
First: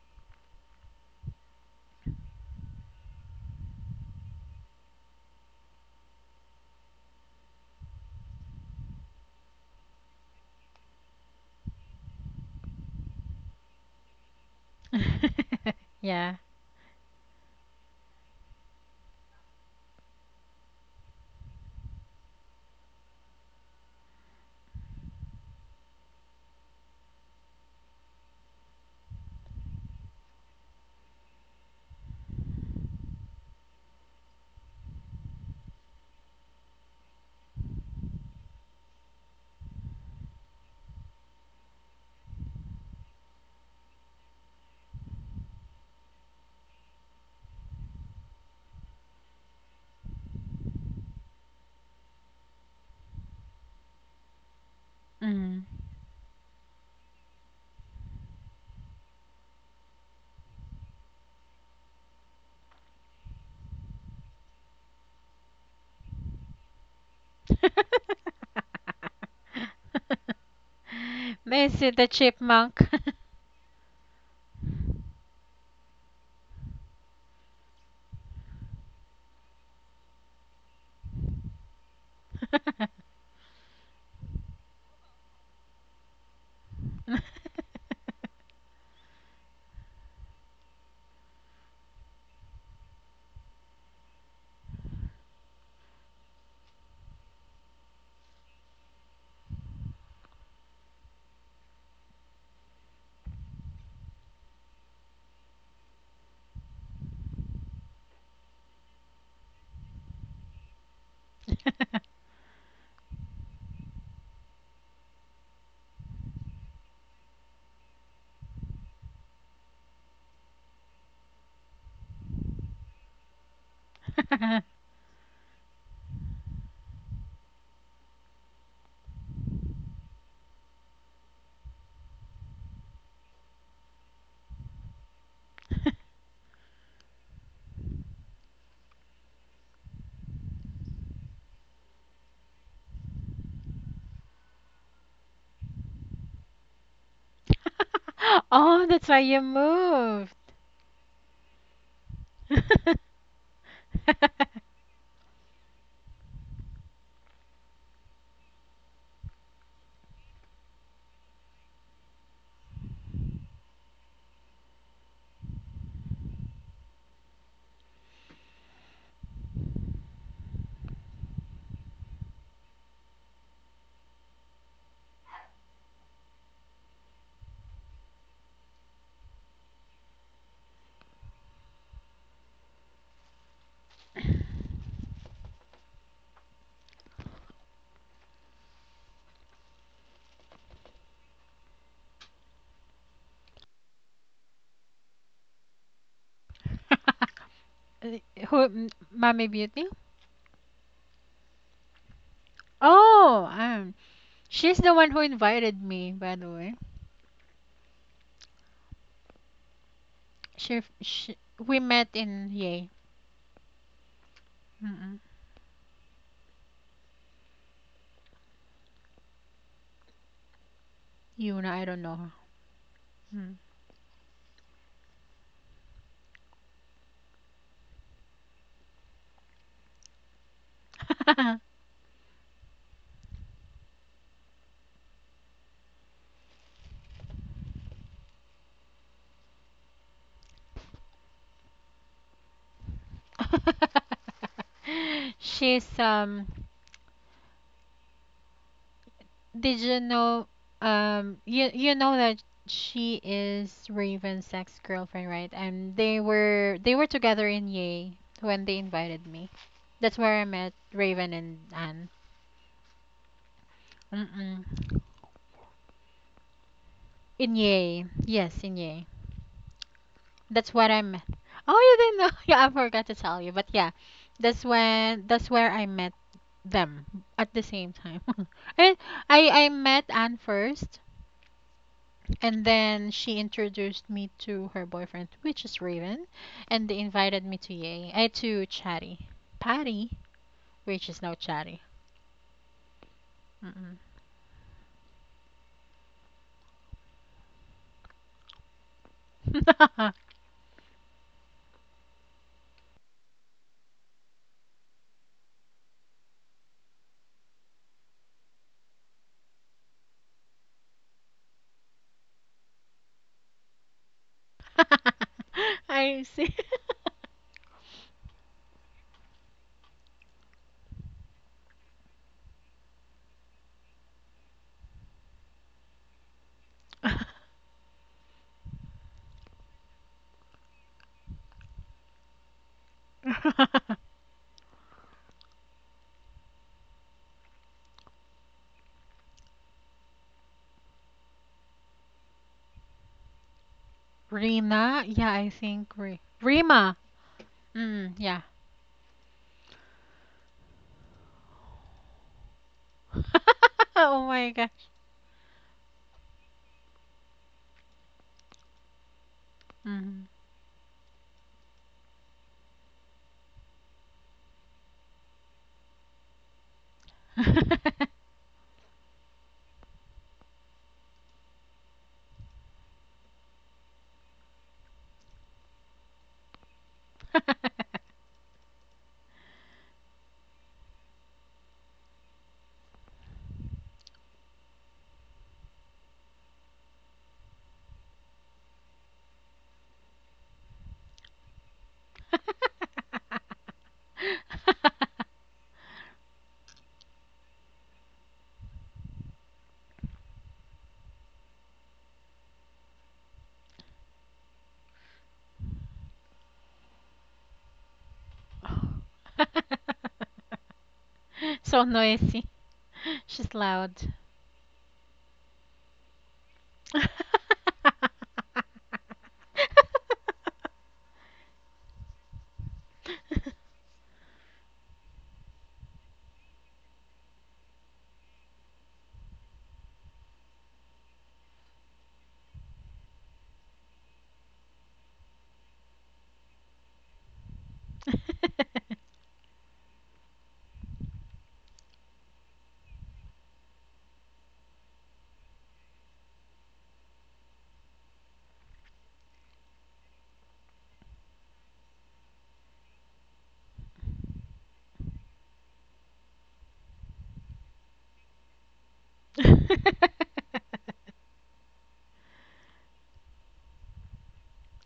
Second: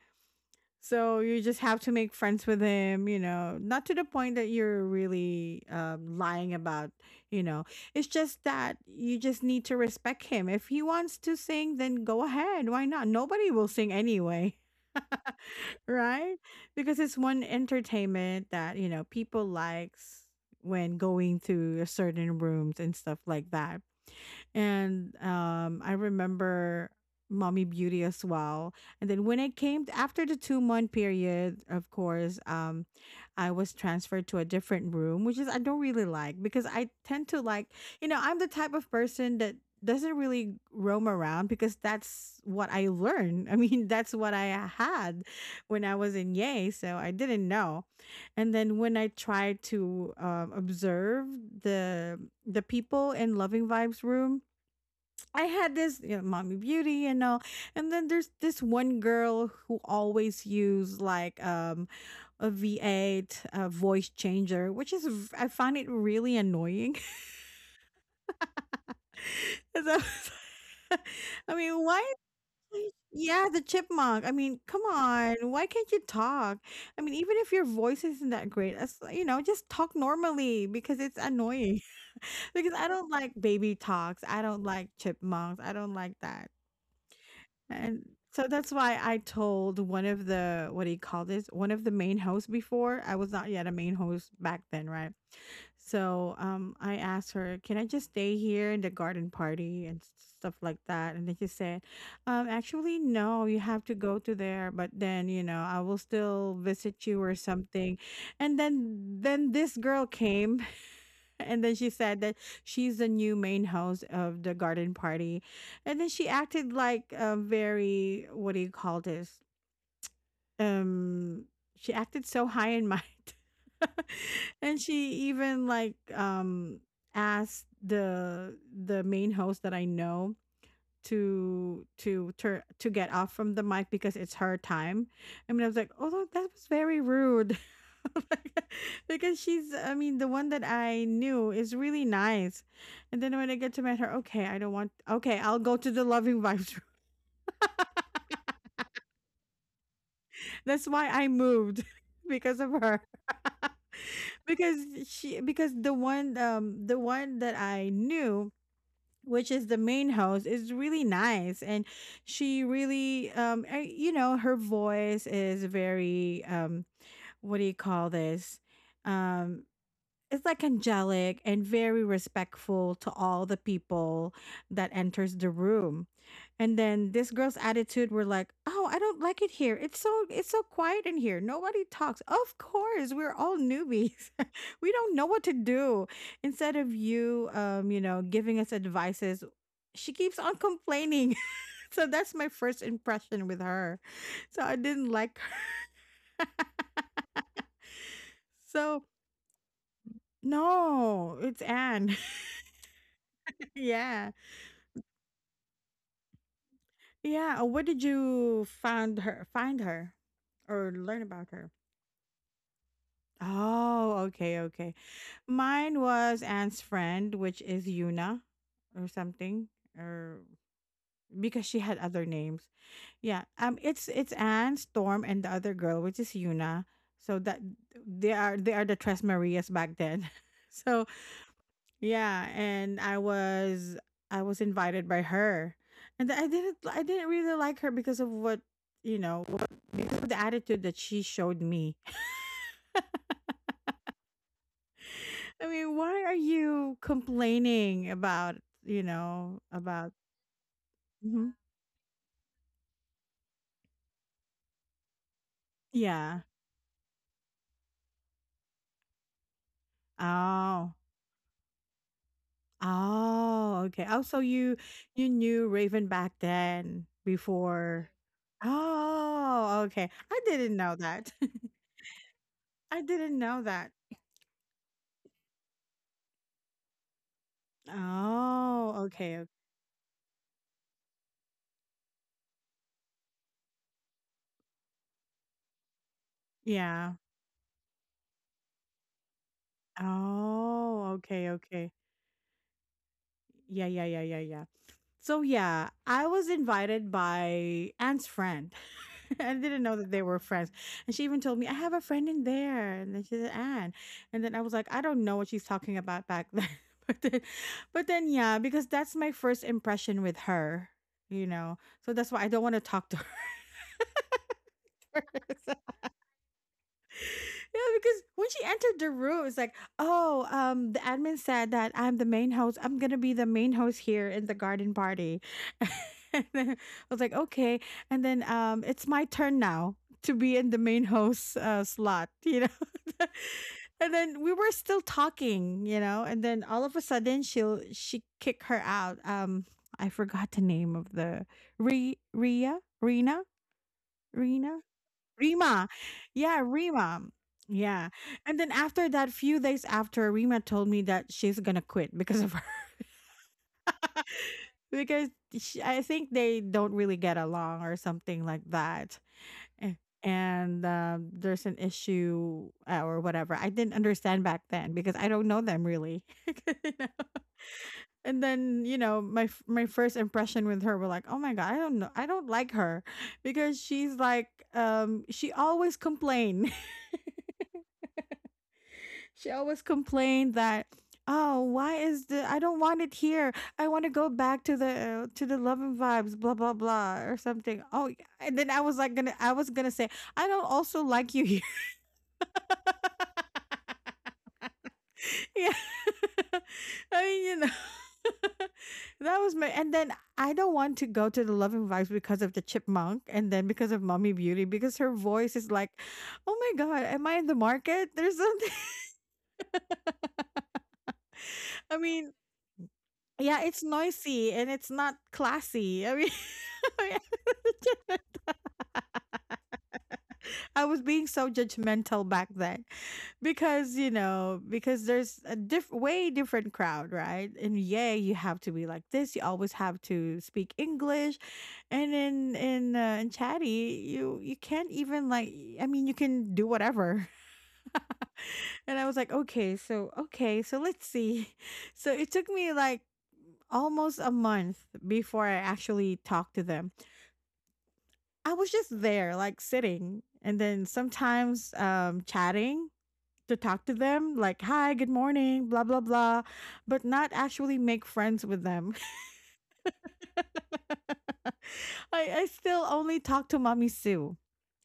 Speaker 1: So you just have to make friends with him, you know, not to the point that you're really, um, lying about, you know. It's just that you just need to respect him. If he wants to sing, then go ahead. Why not? Nobody will sing anyway, [LAUGHS] right?
Speaker 2: Yeah.
Speaker 1: Because it's one entertainment that, you know, people likes when going to certain rooms and stuff like that. And um I remember Mommy Beauty as well. And then when it came t- after the two month period, of course, um I was transferred to a different room, which is I don't really like because I tend to like, you know, I'm the type of person that doesn't really roam around because that's what I learned. I mean, [LAUGHS] that's what I had when I was in Yay, so I didn't know. And then when I tried to um, observe the the people in Loving Vibes room, I
Speaker 2: Mm.
Speaker 1: had this, you know, mommy beauty and all. And then there's this one girl who always use like um a V eight uh, voice changer, which is v- I find it really annoying. [LAUGHS]
Speaker 2: [LAUGHS]
Speaker 1: So, [LAUGHS] I
Speaker 2: Is
Speaker 1: mean,
Speaker 2: it
Speaker 1: why?
Speaker 2: the
Speaker 1: is
Speaker 2: chipmunk?
Speaker 1: she- Yeah, the chipmunk. I mean, come on, why can't you talk? I mean, even if your voice isn't that great, as you know, just talk normally because it's annoying. [LAUGHS] Because I don't
Speaker 2: [LAUGHS]
Speaker 1: like baby talks. I don't like chipmunks. I don't like that. And so that's why I told one of the what do you call this? One of the main hosts before. I was not yet a main host back then, right? So um I asked her, can I just stay here in the garden party and s- stuff like that? And then she said, um, actually no, you have to go to there, but then you know, I will still visit you or something. And then then this girl came and then she said that she's the new main host of the garden party. And then she acted like a very, what do you call this? Um, she acted so high in might. [LAUGHS] And she even like um asked the the main host that I know to to tur to get off from the mic because it's her time. I mean, I was like, oh, that was very rude. [LAUGHS] Because she's I mean the one that I knew is really nice, and then when I get to meet her, okay, I don't want, okay, I'll go to the Loving Vibes room.
Speaker 2: Oh, that's why you moved.
Speaker 1: [LAUGHS] That's why I moved, [LAUGHS] because of her. [LAUGHS] Because she because the one um the one that I knew, which is the main host, is really nice, and she really um I- you know, her voice is very um what do you call this, um it's like angelic and very respectful to all the people that enters the room. And then this girl's attitude were like, oh, I don't like it here, it's so, it's so quiet in here, nobody talks. Of course we're all newbies. [LAUGHS] We don't know what to do. Instead of you um you know, giving us advices, she keeps on complaining. [LAUGHS] So that's my first impression with her, so I didn't like her.
Speaker 2: [LAUGHS] Uh, who, m-
Speaker 1: So
Speaker 2: Mommy Beauty?
Speaker 1: no, it's Anne.
Speaker 2: Oh,
Speaker 1: [LAUGHS]
Speaker 2: um,
Speaker 1: Yeah.
Speaker 2: she's the one who invited me, by the way.
Speaker 1: Yeah, uh, where did you find her find her
Speaker 2: She, f-
Speaker 1: or learn
Speaker 2: she
Speaker 1: about her?
Speaker 2: we met in Yay.
Speaker 1: Oh, okay, okay.
Speaker 2: Mm-mm.
Speaker 1: Mine was Anne's friend, which is Yuna or something, or because
Speaker 2: Yuna,
Speaker 1: she
Speaker 2: I
Speaker 1: had
Speaker 2: don't
Speaker 1: other
Speaker 2: know
Speaker 1: names. Yeah. Um it's it's Anne, Storm, and the other girl, which is Yuna. So that they are, they are the Tres Marias back then. [LAUGHS] So
Speaker 2: her. Mm.
Speaker 1: yeah, and I was I was invited by her. And I didn't I didn't really like her because of what, you know, what, because of the attitude that she showed me.
Speaker 2: [LAUGHS]
Speaker 1: I
Speaker 2: She's
Speaker 1: mean, why are
Speaker 2: um
Speaker 1: you complaining about, you know,
Speaker 2: did you
Speaker 1: about?
Speaker 2: know um
Speaker 1: Mhm.
Speaker 2: you you know that she is Raven's ex-girlfriend, right? And they
Speaker 1: Yeah.
Speaker 2: were they were together in Yay when they invited me. That's where I met
Speaker 1: Oh.
Speaker 2: Raven and Anne.
Speaker 1: Oh, okay. Oh, so
Speaker 2: Mm-mm.
Speaker 1: you you knew Raven back then
Speaker 2: Inye.
Speaker 1: before?
Speaker 2: Yes, Inye.
Speaker 1: Oh, okay. I
Speaker 2: That's
Speaker 1: didn't
Speaker 2: what
Speaker 1: know
Speaker 2: I met.
Speaker 1: that. [LAUGHS]
Speaker 2: Oh, you didn't know. [LAUGHS] Yeah, I forgot
Speaker 1: I
Speaker 2: to
Speaker 1: didn't
Speaker 2: tell you.
Speaker 1: know
Speaker 2: But yeah,
Speaker 1: that.
Speaker 2: that's when that's where I met them at the same time. [LAUGHS] I
Speaker 1: Oh, okay.
Speaker 2: I I met Anne first, and then she introduced me to her boyfriend, which is Raven, and they
Speaker 1: Yeah.
Speaker 2: invited me to Yay. I to Chatty. Patty, which
Speaker 1: Oh,
Speaker 2: is now
Speaker 1: okay,
Speaker 2: Chatty.
Speaker 1: okay. Yeah,
Speaker 2: Mm-mm.
Speaker 1: yeah, yeah, yeah, yeah. So yeah, I was invited by Anne's friend. [LAUGHS] I didn't know that they were friends. And she even told me, I have a friend in there. And then she said, Anne. And then I was like, I don't know what she's talking about back then. [LAUGHS] But then, but then yeah, because that's my first impression with her, you know. So that's why I don't want to talk to her.
Speaker 2: [LAUGHS]
Speaker 1: [LAUGHS]
Speaker 2: I see.
Speaker 1: Yeah, because when she entered the room, it's like, oh, um, the admin said that I'm the main host. I'm gonna be the main host here in the garden party. [LAUGHS] And then I was like, okay. And then um, it's my turn now to be in the main host uh, slot, you know. [LAUGHS]
Speaker 2: [LAUGHS]
Speaker 1: And then we were still talking, you know. And then all of a sudden, she'll she kick her out. Um, I forgot the name of the Re Ria Rena. Rena.
Speaker 2: Rina? Yeah, I
Speaker 1: Rima.
Speaker 2: think Re-
Speaker 1: Yeah,
Speaker 2: Rima.
Speaker 1: Rima. Yeah.
Speaker 2: Mm, yeah.
Speaker 1: And then after that, few days after, Rima told me that she's gonna quit because of her. [LAUGHS]
Speaker 2: [LAUGHS] Oh my gosh.
Speaker 1: Because she, I think they don't really get along or something like that. A-
Speaker 2: Mm.
Speaker 1: And um, there's an issue uh, or whatever. I didn't understand back then because I don't know them really. [LAUGHS] You know?
Speaker 2: [LAUGHS]
Speaker 1: And then you know my f- my first impression with her were like, oh my god, I don't know, I don't like her, because she's like um she always complain. [LAUGHS] She always complained that, "Oh, why is the, I don't want it here. I want to go back to the uh, to the love and vibes, blah blah blah, or something." Oh, yeah. And then I was like gonna I was gonna say, "I don't also like you here." [LAUGHS] Yeah, [LAUGHS] I mean, you know, [LAUGHS] that was my. And then I don't want to go to the love and vibes because of the chipmunk, and then because of mommy beauty, because her voice is like, "Oh my god, am I in the market?" There's something. [LAUGHS]
Speaker 2: So
Speaker 1: I mean.
Speaker 2: noisy. She's
Speaker 1: Yeah, it's
Speaker 2: loud.
Speaker 1: noisy and it's not classy. I mean,
Speaker 2: [LAUGHS]
Speaker 1: [LAUGHS] I was being so judgmental back then because you know because there's a diff- way different crowd, right? And yeah, you have to be like this, you always have to speak English. And in in uh, in Chatty, you you can't even like, I mean, you can do whatever. [LAUGHS] And I was like, okay so okay, so let's see. [LAUGHS] So it took me like almost a month before I actually talked to them. I was just there, like sitting, and then sometimes um, chatting to talk to them, like, hi, good morning, blah, blah, blah, but not actually make friends with them. [LAUGHS] I, I still only talk to Mommy Sue.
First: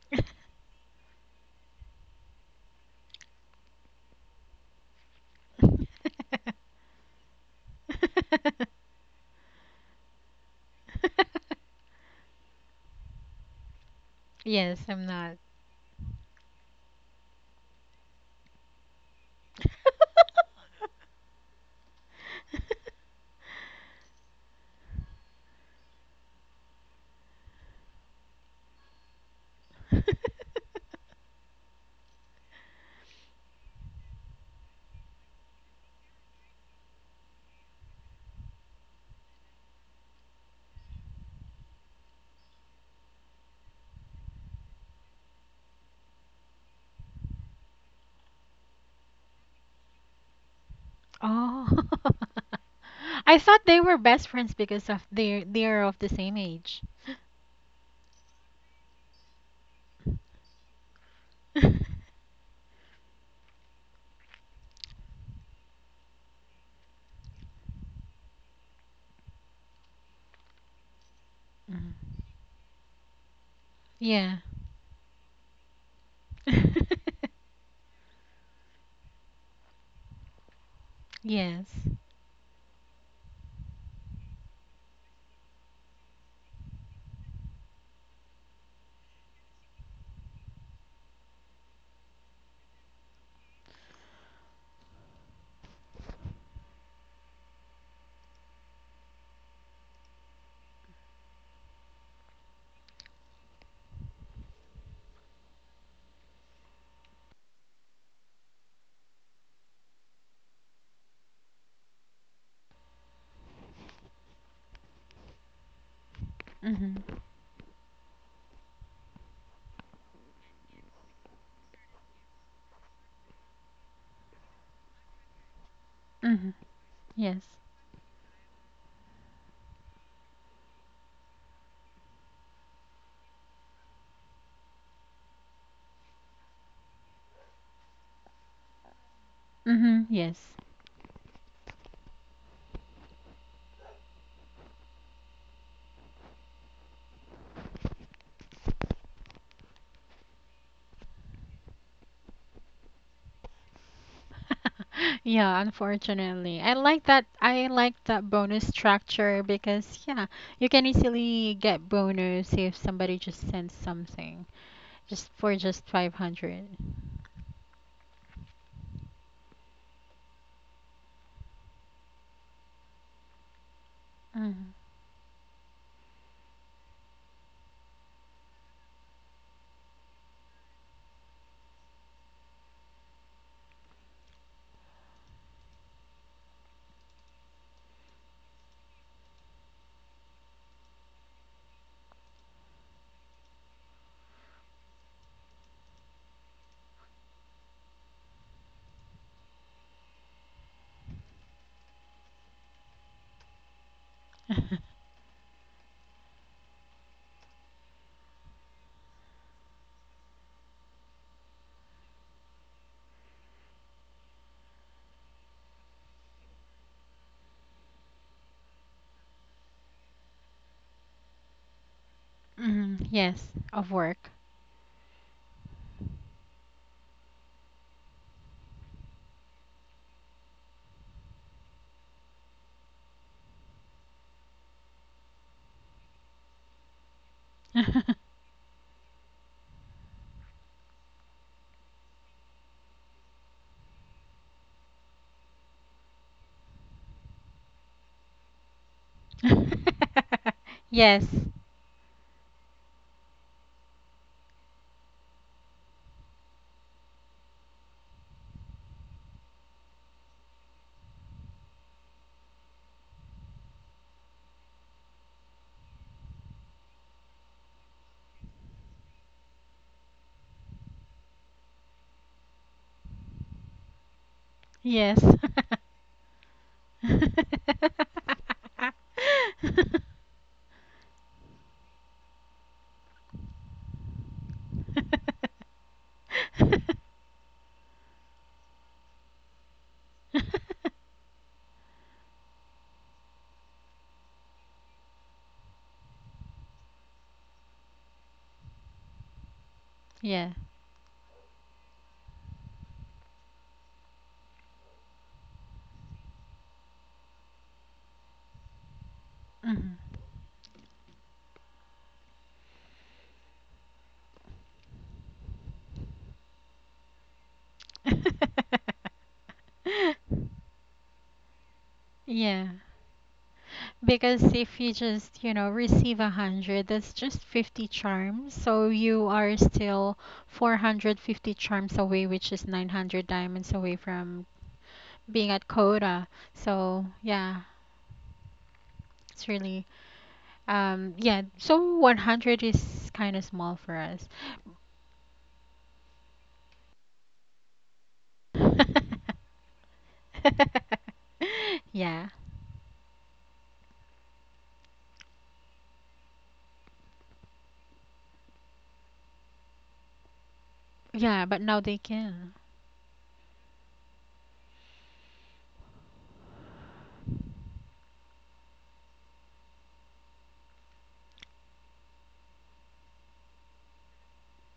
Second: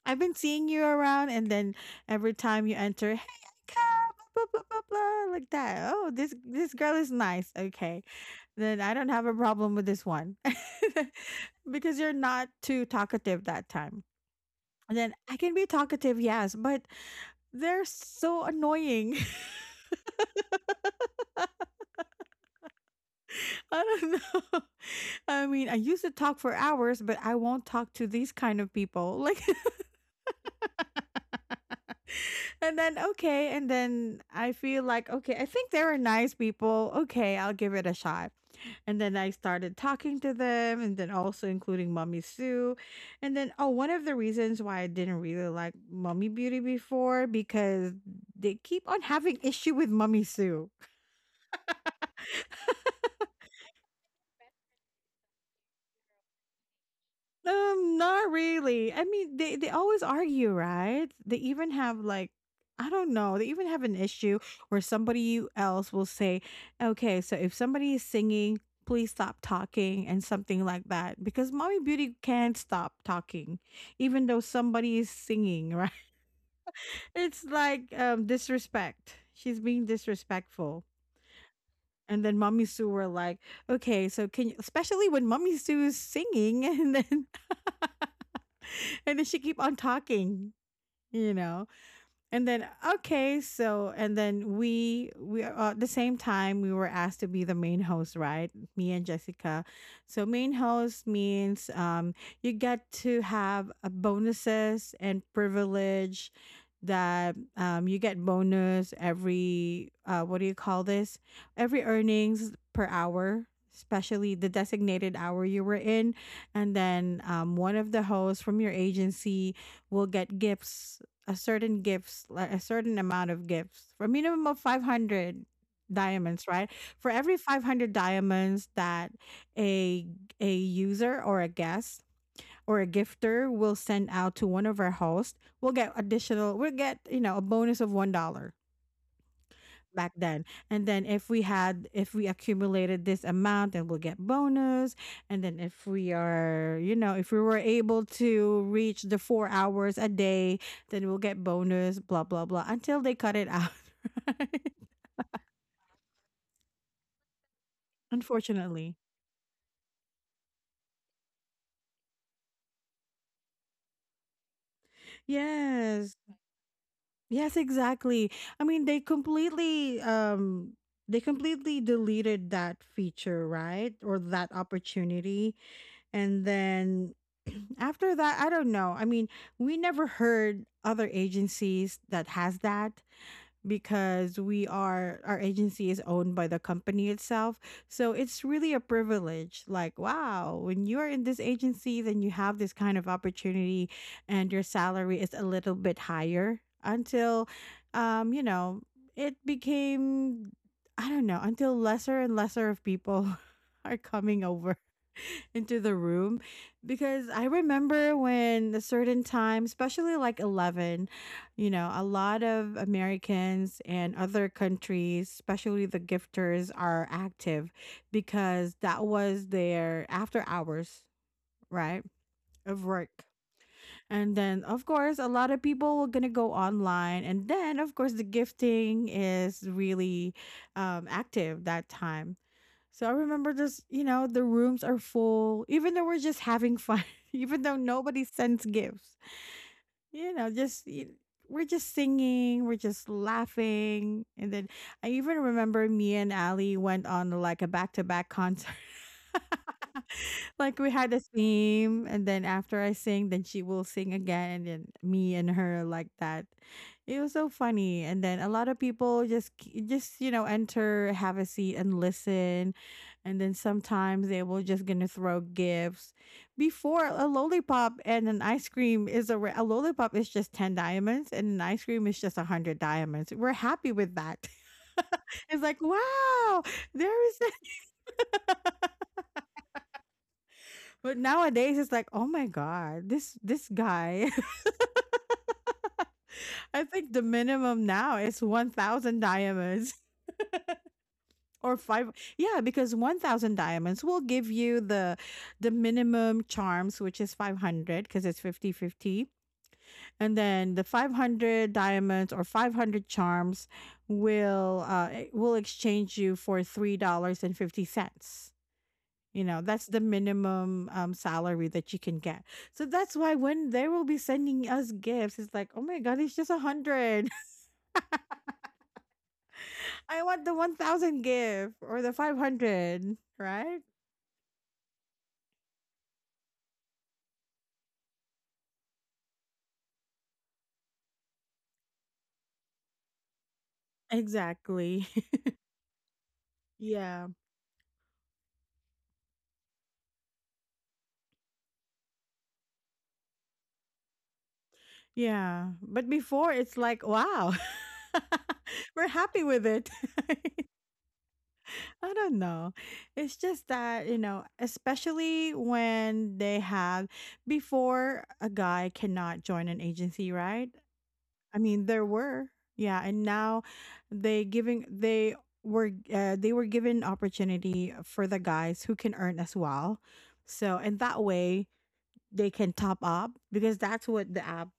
Speaker 1: I've been seeing you around, and then every time you enter, hey, Aika, blah, blah, blah, blah, blah, like that. Oh, this, this girl is nice. Okay. Then I don't have a problem with this one. [LAUGHS] Because you're not too talkative that time.
Speaker 2: Yes,
Speaker 1: And
Speaker 2: I'm
Speaker 1: then
Speaker 2: not.
Speaker 1: I can be talkative, yes, but they're so annoying. [LAUGHS] I don't know. [LAUGHS] I mean, I used to talk for hours, but I won't talk to these kind of people. [LAUGHS] Like, and then, okay. And then I feel like, okay, I think they're nice people. Okay, I'll give it a shot. And then I started talking to them, and then also including Mommy Sue. And then, oh, one of the reasons why I didn't really like Mommy Beauty before because they keep on having issue with Mommy Sue.
Speaker 2: Oh. [LAUGHS] I thought they were best friends because of they they are of the same age. [LAUGHS]
Speaker 1: Um, not really. I mean, they they always argue, right? They even
Speaker 2: Mhm.
Speaker 1: have like, I don't know. They even have an issue where somebody else will say, "Okay, so if somebody is singing, please stop talking," and something like that, because Mommy Beauty can't stop talking, even
Speaker 2: Yeah.
Speaker 1: though somebody is singing, right? [LAUGHS]
Speaker 2: [LAUGHS]
Speaker 1: It's like um disrespect. She's being disrespectful.
Speaker 2: Yes.
Speaker 1: And then Mommy Sue were like, okay, so can you, especially when Mommy Sue is singing, [LAUGHS] and then and then she keep on talking, you know? And then okay, so and then we we uh, at the same time we were asked to be the main host, right? Me and Jessica. So main host means um you get to have uh bonuses and privilege that um you get bonus every uh what do you call this? Every earnings per hour, especially the designated hour you were in, and
Speaker 2: Mhm.
Speaker 1: then um one of the hosts from your agency will get gifts, a certain gifts, like a certain amount of gifts, for a minimum of five hundred diamonds,
Speaker 2: Mhm.
Speaker 1: right? For every
Speaker 2: Yes.
Speaker 1: five hundred diamonds that a a user or a guest or a gifter will send out to one of our hosts, we'll get additional, we'll get, you know, a bonus of one dollar.
Speaker 2: Mhm.
Speaker 1: Back
Speaker 2: Yes.
Speaker 1: then, and then if we had if we accumulated this amount, then we'll get bonus. And then if we are, you know, if we were able to reach the four hours a day, then we'll get bonus blah blah blah until they cut it out. [LAUGHS] Right?
Speaker 2: [LAUGHS] Yeah, unfortunately. I like that I like that bonus
Speaker 1: Unfortunately.
Speaker 2: structure because yeah, you can easily get bonus if somebody just sends something. Just for just
Speaker 1: Yes,
Speaker 2: five hundred.
Speaker 1: yes, exactly. I mean, they completely um they completely deleted that feature, right? Or that
Speaker 2: Mm.
Speaker 1: opportunity. And then [CLEARS THROAT] after that, I don't know. I mean, we never heard other agencies that has that because we are our agency is owned by the company itself. So it's really a privilege. Like, wow, when you're in this agency, then you have this kind of opportunity and your salary is a little bit higher until um, you know, it became, I don't know, until lesser and lesser of people [LAUGHS] are coming over
Speaker 2: [LAUGHS]
Speaker 1: into the room. Because I remember when a certain time, especially like eleven, you know, a lot of Americans and other countries, especially the gifters, are active because that was their after hours, right, of
Speaker 2: Mm,
Speaker 1: work.
Speaker 2: yes, of work.
Speaker 1: And then, of course, a lot of people were going to go online. And then, of course, the gifting is really, um, active that time. So I remember just, you know, the rooms are full, even though we're just having fun, [LAUGHS] even though nobody
Speaker 2: [LAUGHS]
Speaker 1: sends gifts. You know, just y- we're just singing, we're just laughing, and then I even remember me and Ali went on like a back to back concert. [LAUGHS] Like we had a
Speaker 2: Yes.
Speaker 1: theme, and then after I sing, then she will sing again, and then me and her, like that. It was so funny. And then a lot of people just k- just you know, enter, have a seat, and listen. And then sometimes they will just gonna throw gifts. Before, a lollipop and an ice cream is a, ra- a lollipop is just ten diamonds, and an ice cream is just a hundred diamonds. We're happy with that.
Speaker 2: Yes.
Speaker 1: [LAUGHS] It's like, wow, there is...
Speaker 2: [LAUGHS]
Speaker 1: But nowadays it's like, oh my god, this this guy. [LAUGHS] I think the minimum now is one thousand diamonds, [LAUGHS] or five. Yeah, because one thousand diamonds will give you the the minimum charms, which is five hundred, because it's fifty fifty. And
Speaker 2: Yeah.
Speaker 1: then the five hundred diamonds or five hundred charms will uh eh, will exchange you for three dollars and fifty cents. You know, that's
Speaker 2: Mhm.
Speaker 1: the minimum, um, salary that you can get. So that's why when they will be sending us gifts, it's like, oh my God, it's just a hundred. [LAUGHS] I want the one thousand gift or the
Speaker 2: [LAUGHS] Yeah.
Speaker 1: five hundred, right?
Speaker 2: Because if you just, you know, receive one hundred, that's just fifty charms. So you are still four hundred fifty charms away, which is nine hundred diamonds away from
Speaker 1: Exactly.
Speaker 2: being at Coda.
Speaker 1: [LAUGHS]
Speaker 2: So,
Speaker 1: Yeah.
Speaker 2: yeah, it's really, um, yeah, so one hundred is kind of small for us.
Speaker 1: Yeah. But before, it's like, wow, [LAUGHS] we're happy
Speaker 2: [LAUGHS]
Speaker 1: with it. [LAUGHS] I
Speaker 2: Yeah.
Speaker 1: don't know. It's just that, you know, especially when they have... before, a guy cannot join an agency, right?
Speaker 2: Yeah,
Speaker 1: I
Speaker 2: but now
Speaker 1: mean,
Speaker 2: they
Speaker 1: there were,
Speaker 2: can.
Speaker 1: yeah, and now they giving they were, uh, they were given opportunity for the guys who can earn as well. So, and that way they can top up, because that's what the app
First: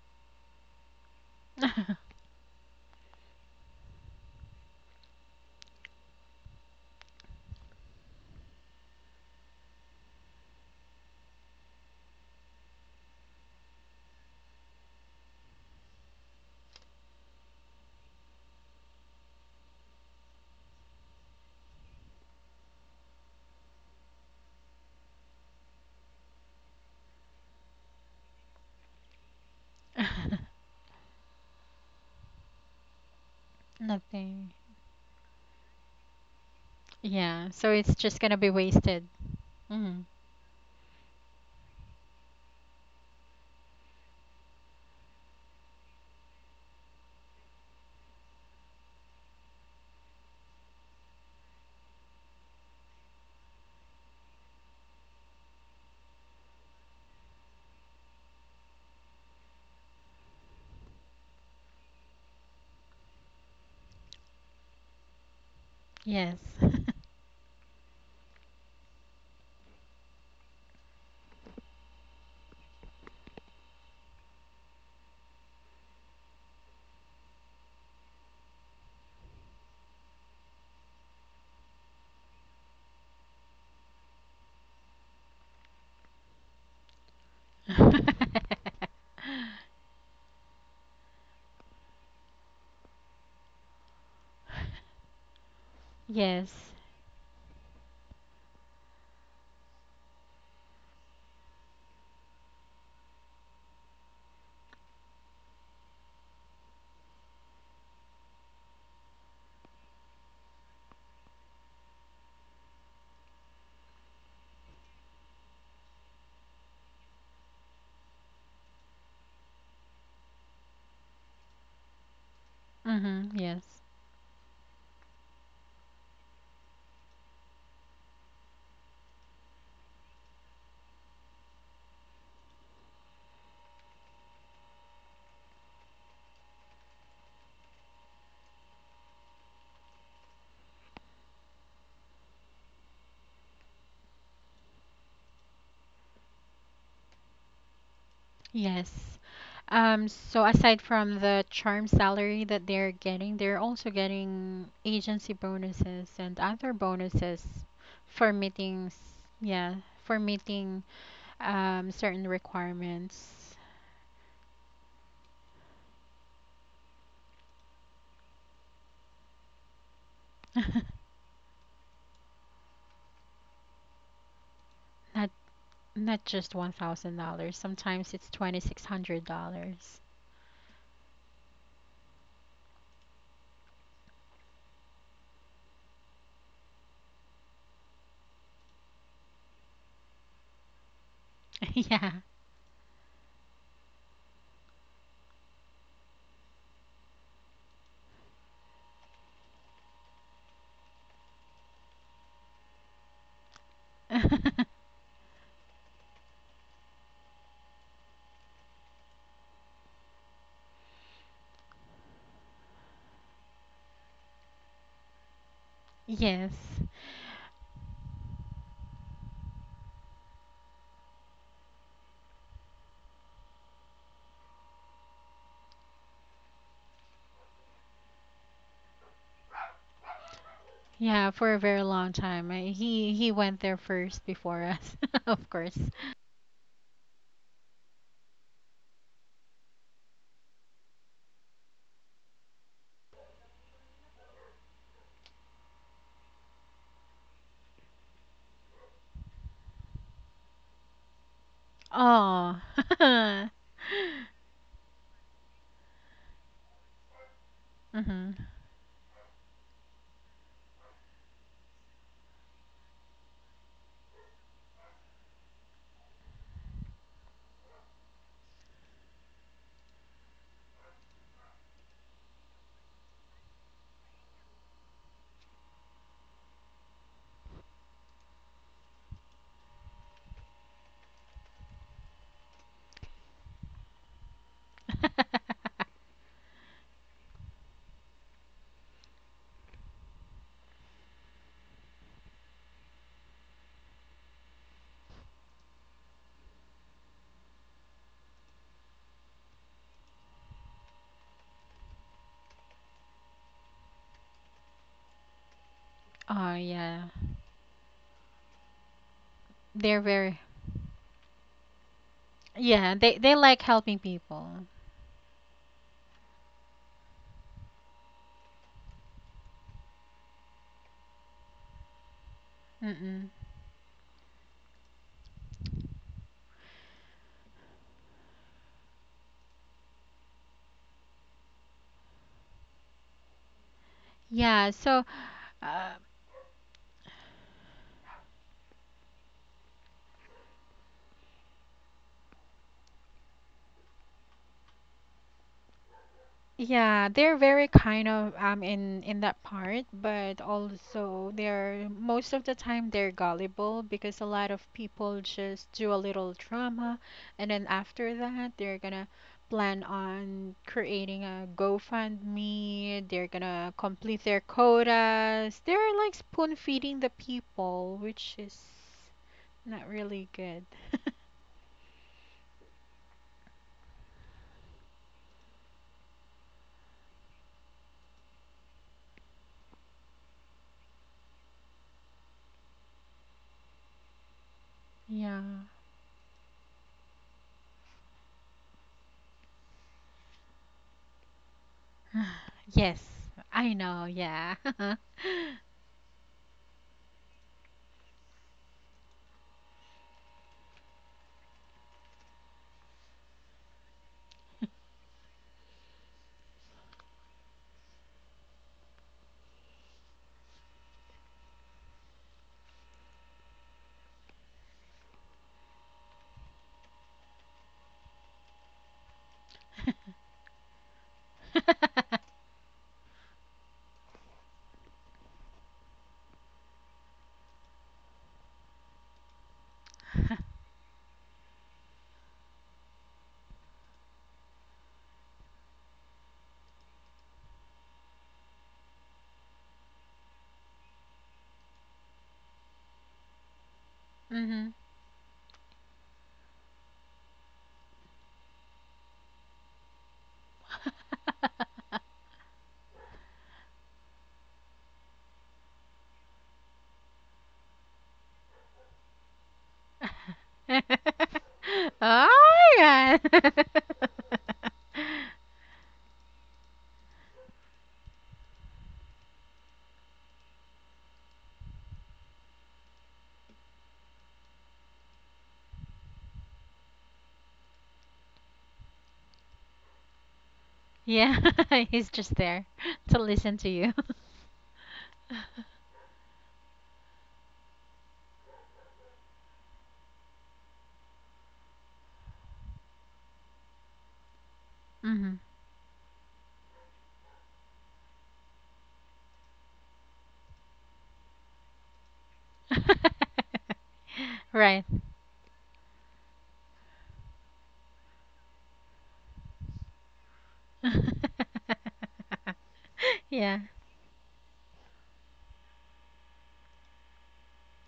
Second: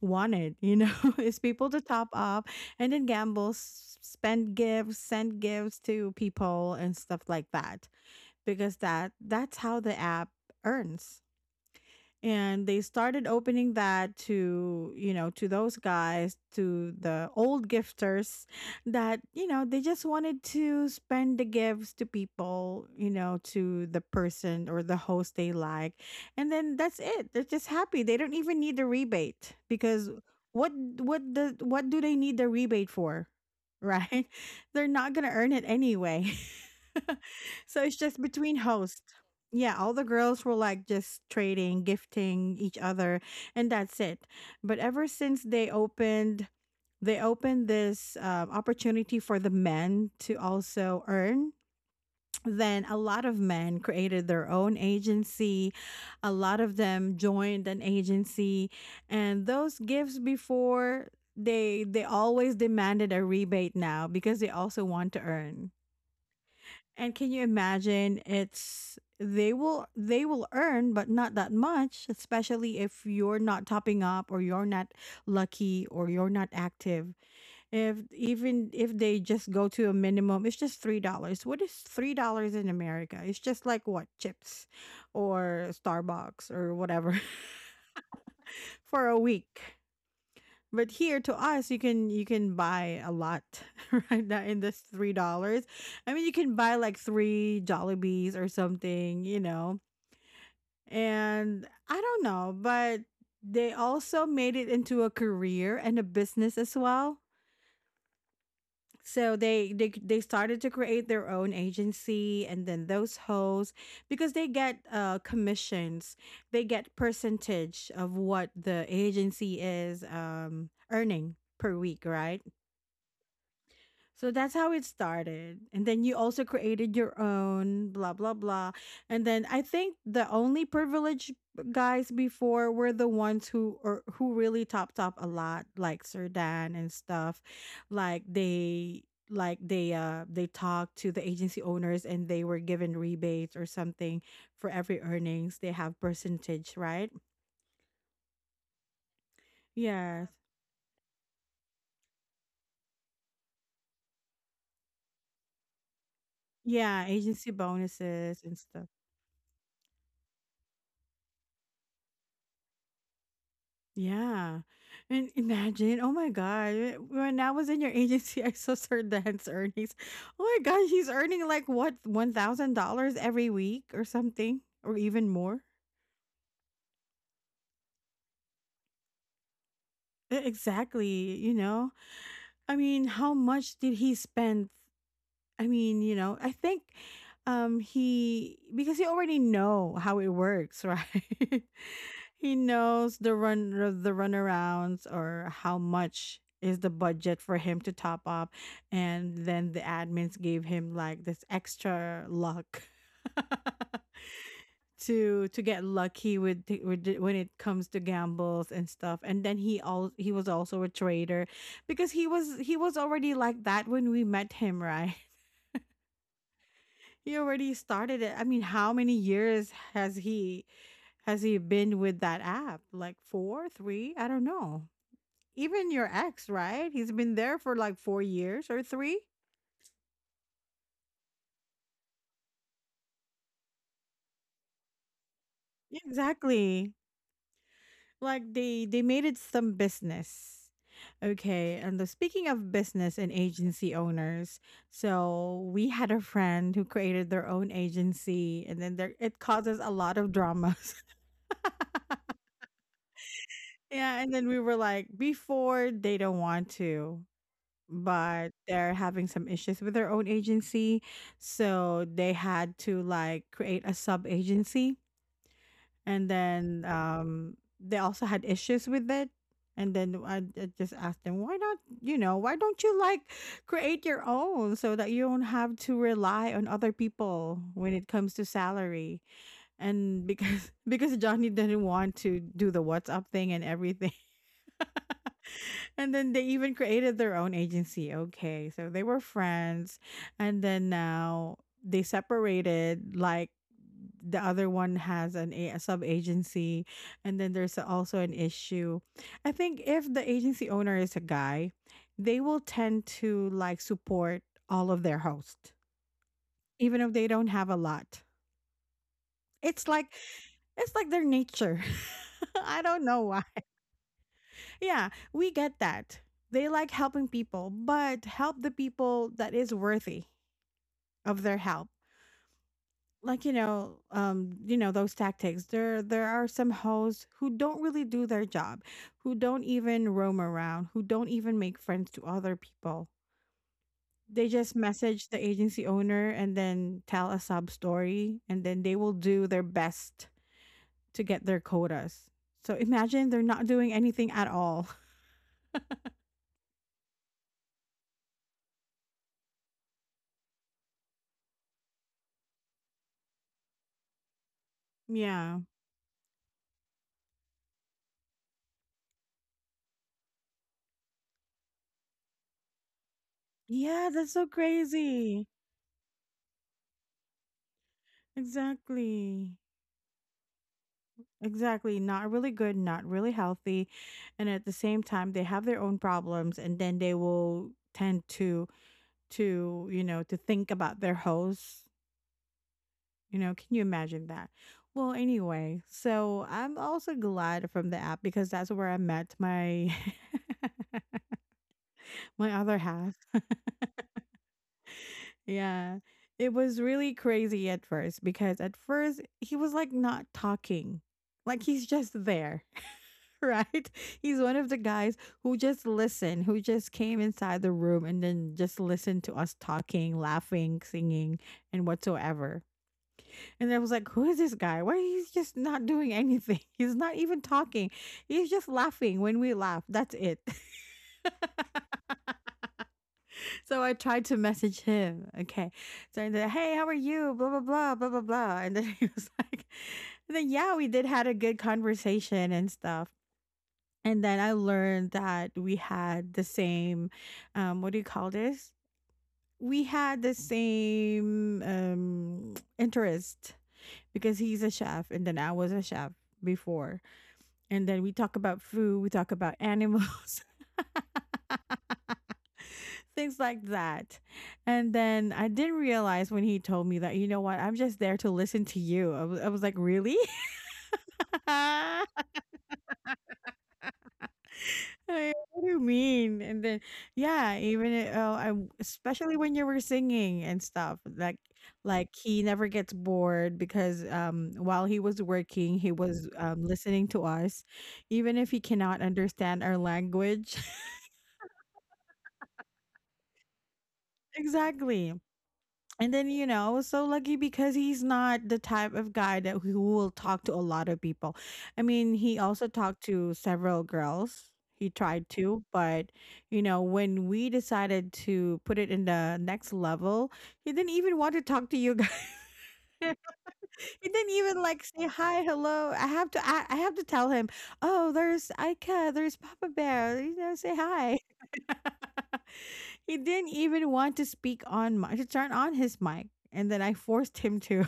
Speaker 1: wanted, you know, [LAUGHS] is people to top
Speaker 2: [LAUGHS]
Speaker 1: up and then gamble, s- spend gifts, send gifts to people and stuff like that, because that that's how the app earns. And they started opening that to, you know, to those guys, to the old gifters, that, you know, they just wanted to spend the gifts to people, you know, to the person or the host they like. And then that's it. They're just happy. They don't even need the rebate because, what what the what do they need the rebate for, right?
Speaker 2: Nothing.
Speaker 1: [LAUGHS] They're not going to earn it anyway. [LAUGHS] [LAUGHS]
Speaker 2: Yeah, so
Speaker 1: So
Speaker 2: it's
Speaker 1: it's
Speaker 2: just
Speaker 1: just
Speaker 2: gonna be
Speaker 1: between hosts.
Speaker 2: wasted.
Speaker 1: Yeah, all
Speaker 2: Mm-hmm.
Speaker 1: the girls were like just trading, gifting each other, and that's it. But ever since they opened, they opened this, uh, opportunity for the men to also earn. Then a lot of men created their own agency. A lot of them joined an agency, and those gifts before, they they always demanded a rebate now because they also want to earn.
Speaker 2: Yes.
Speaker 1: And can you imagine, it's they will they will earn but not that much, especially if you're not topping up or you're not lucky or you're not active. If, even if they just go to a minimum, it's just three dollars. What is three dollars in America? It's just like what, chips or Starbucks or whatever. [LAUGHS]
Speaker 2: [LAUGHS]
Speaker 1: For a week. But here to us, you can, you can buy a lot [LAUGHS] right now in this three dollars. I mean, you can
Speaker 2: Yes.
Speaker 1: buy like three Jollibees or something, you know. And I don't know, but they also made it into a career and a business as well. So they they they started to create their own agency, and then those hosts, because they get, uh commissions, they get percentage of what the agency is, um earning per week, right?
Speaker 2: Mm-hmm. Yes.
Speaker 1: So that's how it started. And then you also created your own, blah, blah, blah. And then I think the only privileged guys before were the ones who, or who really topped up a lot, like Sir Dan and stuff. Like they, like they uh they talked to the agency owners and they were given rebates or something for every earnings. They have percentage, right?
Speaker 2: Yes. Um,
Speaker 1: Yes.
Speaker 2: so aside from the charm salary that they're getting, they're also getting agency bonuses and other
Speaker 1: Yeah,
Speaker 2: bonuses
Speaker 1: agency
Speaker 2: for
Speaker 1: bonuses and stuff.
Speaker 2: meetings. Yeah, for meeting um, certain requirements.
Speaker 1: Yeah. And imagine, oh my God, when I was in your [LAUGHS] agency, I saw Sir Dan's earnings. Oh my
Speaker 2: [LAUGHS]
Speaker 1: God, he's earning like what, one thousand dollars every week or something, or even
Speaker 2: Not
Speaker 1: more?
Speaker 2: not just one thousand dollars. Sometimes it's twenty six hundred dollars.
Speaker 1: E- Exactly. You know, I mean, how much did he spend? I mean, you know, I think, um he, because he already know how it works, right?
Speaker 2: [LAUGHS] Yeah.
Speaker 1: [LAUGHS] He knows the run the runarounds, or how much is the budget for him to top up, and then the admins gave him like this extra luck [LAUGHS]
Speaker 2: [LAUGHS]
Speaker 1: to, to get lucky with, the- with the- when it comes to gambles and stuff. And then he all he was also a trader, because he was he was already like that when we met him, right? [LAUGHS]
Speaker 2: Yes.
Speaker 1: He already started it. I mean, how many years has he has he been with that app? Like four, three? I don't know. Even your ex, right? He's been there for like four years or three?
Speaker 2: Yeah, for a very long time. Uh, He he went there first before us, [LAUGHS] of course.
Speaker 1: Yeah, exactly. Like they, they made it some business. Okay, and the, speaking of business and agency owners, so we had a friend who created their own agency, and then there, it causes a lot of dramas. [LAUGHS]
Speaker 2: Oh. [LAUGHS]
Speaker 1: Yeah. And then we were like, before they don't want to,
Speaker 2: Hmm.
Speaker 1: but they're having some issues with their own agency, so they had to like create a sub agency, and then, um they also had issues with it. And then I, I just asked them, why not, you know, why don't you like create your own so that you don't have to rely on other people when it comes to salary? And because [LAUGHS] because Johnny didn't want to do the WhatsApp thing and everything.
Speaker 2: [LAUGHS]
Speaker 1: And then they even created their own agency. Okay, so they were friends, and then now they separated. Like the other one has an a, a sub agency, and then there's also an issue. I think if the agency owner is a guy, they will tend to like support all of their hosts,
Speaker 2: Oh
Speaker 1: even
Speaker 2: yeah.
Speaker 1: if they don't have a lot. It's
Speaker 2: They're
Speaker 1: like,
Speaker 2: very
Speaker 1: it's like their nature. [LAUGHS] I
Speaker 2: yeah,
Speaker 1: don't
Speaker 2: they
Speaker 1: know
Speaker 2: they
Speaker 1: why.
Speaker 2: like helping people.
Speaker 1: Yeah, we get that. They like helping people, but help the people that is worthy of their help.
Speaker 2: Mm-mm.
Speaker 1: Like, you know, um, you know, those tactics. There there are some hosts who don't really do their job, who don't even roam around, who don't even make friends to other people. They
Speaker 2: Yeah,
Speaker 1: just
Speaker 2: so
Speaker 1: message the agency
Speaker 2: uh,
Speaker 1: owner and then tell a sub story, and then they will do their best to get their quotas. So imagine they're not doing anything at all. [LAUGHS]
Speaker 2: yeah, they're very kind of um in in that part, but also they're most of the time they're gullible because a lot of people
Speaker 1: Yeah.
Speaker 2: just do a little drama and then after that they're gonna plan on creating a GoFundMe, they're gonna
Speaker 1: Yeah,
Speaker 2: complete
Speaker 1: that's
Speaker 2: their
Speaker 1: so crazy.
Speaker 2: quotas. They're like spoon feeding the people, which is
Speaker 1: Exactly.
Speaker 2: not really good. [LAUGHS]
Speaker 1: Exactly. Not really good, not really healthy. And at the same time, they have their own problems, and then they will tend to, to, you know, to think about their hosts. You know, can you imagine that? Well,
Speaker 2: Yeah.
Speaker 1: anyway, so I'm also glad from the app because that's where I met my [LAUGHS] my other
Speaker 2: Yes,
Speaker 1: half.
Speaker 2: I know, yeah. [LAUGHS]
Speaker 1: Yeah. It was really crazy at first, because at first he was like not talking. Like he's just there. [LAUGHS] Right? He's one of the guys who just listened, who just came inside the room and then just listened to us talking, laughing, singing, and whatsoever. And I was like, who is this guy? Why he's just not doing anything? [LAUGHS] He's not even talking. He's just laughing when we laugh. That's it. [LAUGHS] So I tried to message him. Okay. So I said, hey, how are you? Blah, blah, blah, blah, blah, blah. And then [LAUGHS] he was like, and then, yeah, we did had a good conversation and stuff. And then I learned that we had the same, um, what do you call this? We had the same, um, [TSK] interest, because he's
Speaker 2: Mm-hmm.
Speaker 1: a chef, and then I was a chef before. And then we talk about food, we talk about animals, [LAUGHS] things like that. And then I didn't realize when he told me that, you know what, I'm just there to listen to you. I was, I was like, really?
Speaker 2: [LAUGHS]
Speaker 1: [LAUGHS]
Speaker 2: Oh my god. [LAUGHS]
Speaker 1: Like, what do you mean? And then, yeah, even it- oh, I w- especially when you were singing and stuff, like like he never gets bored because um while he was working, he was um listening to us, even if he cannot understand our language. [LAUGHS]
Speaker 2: Yeah, [LAUGHS] he's just there to listen to you.
Speaker 1: Exactly. And then, you know, I was so lucky because he's not the type of guy that who will talk to a lot of people. I mean, he also talked to several girls. He
Speaker 2: [LAUGHS]
Speaker 1: tried
Speaker 2: Hmm.
Speaker 1: to, but you know, when we decided to put it in the next level, he didn't even want to talk to you guys. [LAUGHS] he didn't
Speaker 2: [LAUGHS]
Speaker 1: even
Speaker 2: Right.
Speaker 1: like say hi, hello. I have to I, I have to tell him, "Oh, there's Ika, there's Papa Bear. You know, say hi." [LAUGHS]
Speaker 2: [LAUGHS]
Speaker 1: He didn't
Speaker 2: Yeah.
Speaker 1: even want to speak on my to turn on his mic. And then I forced him to.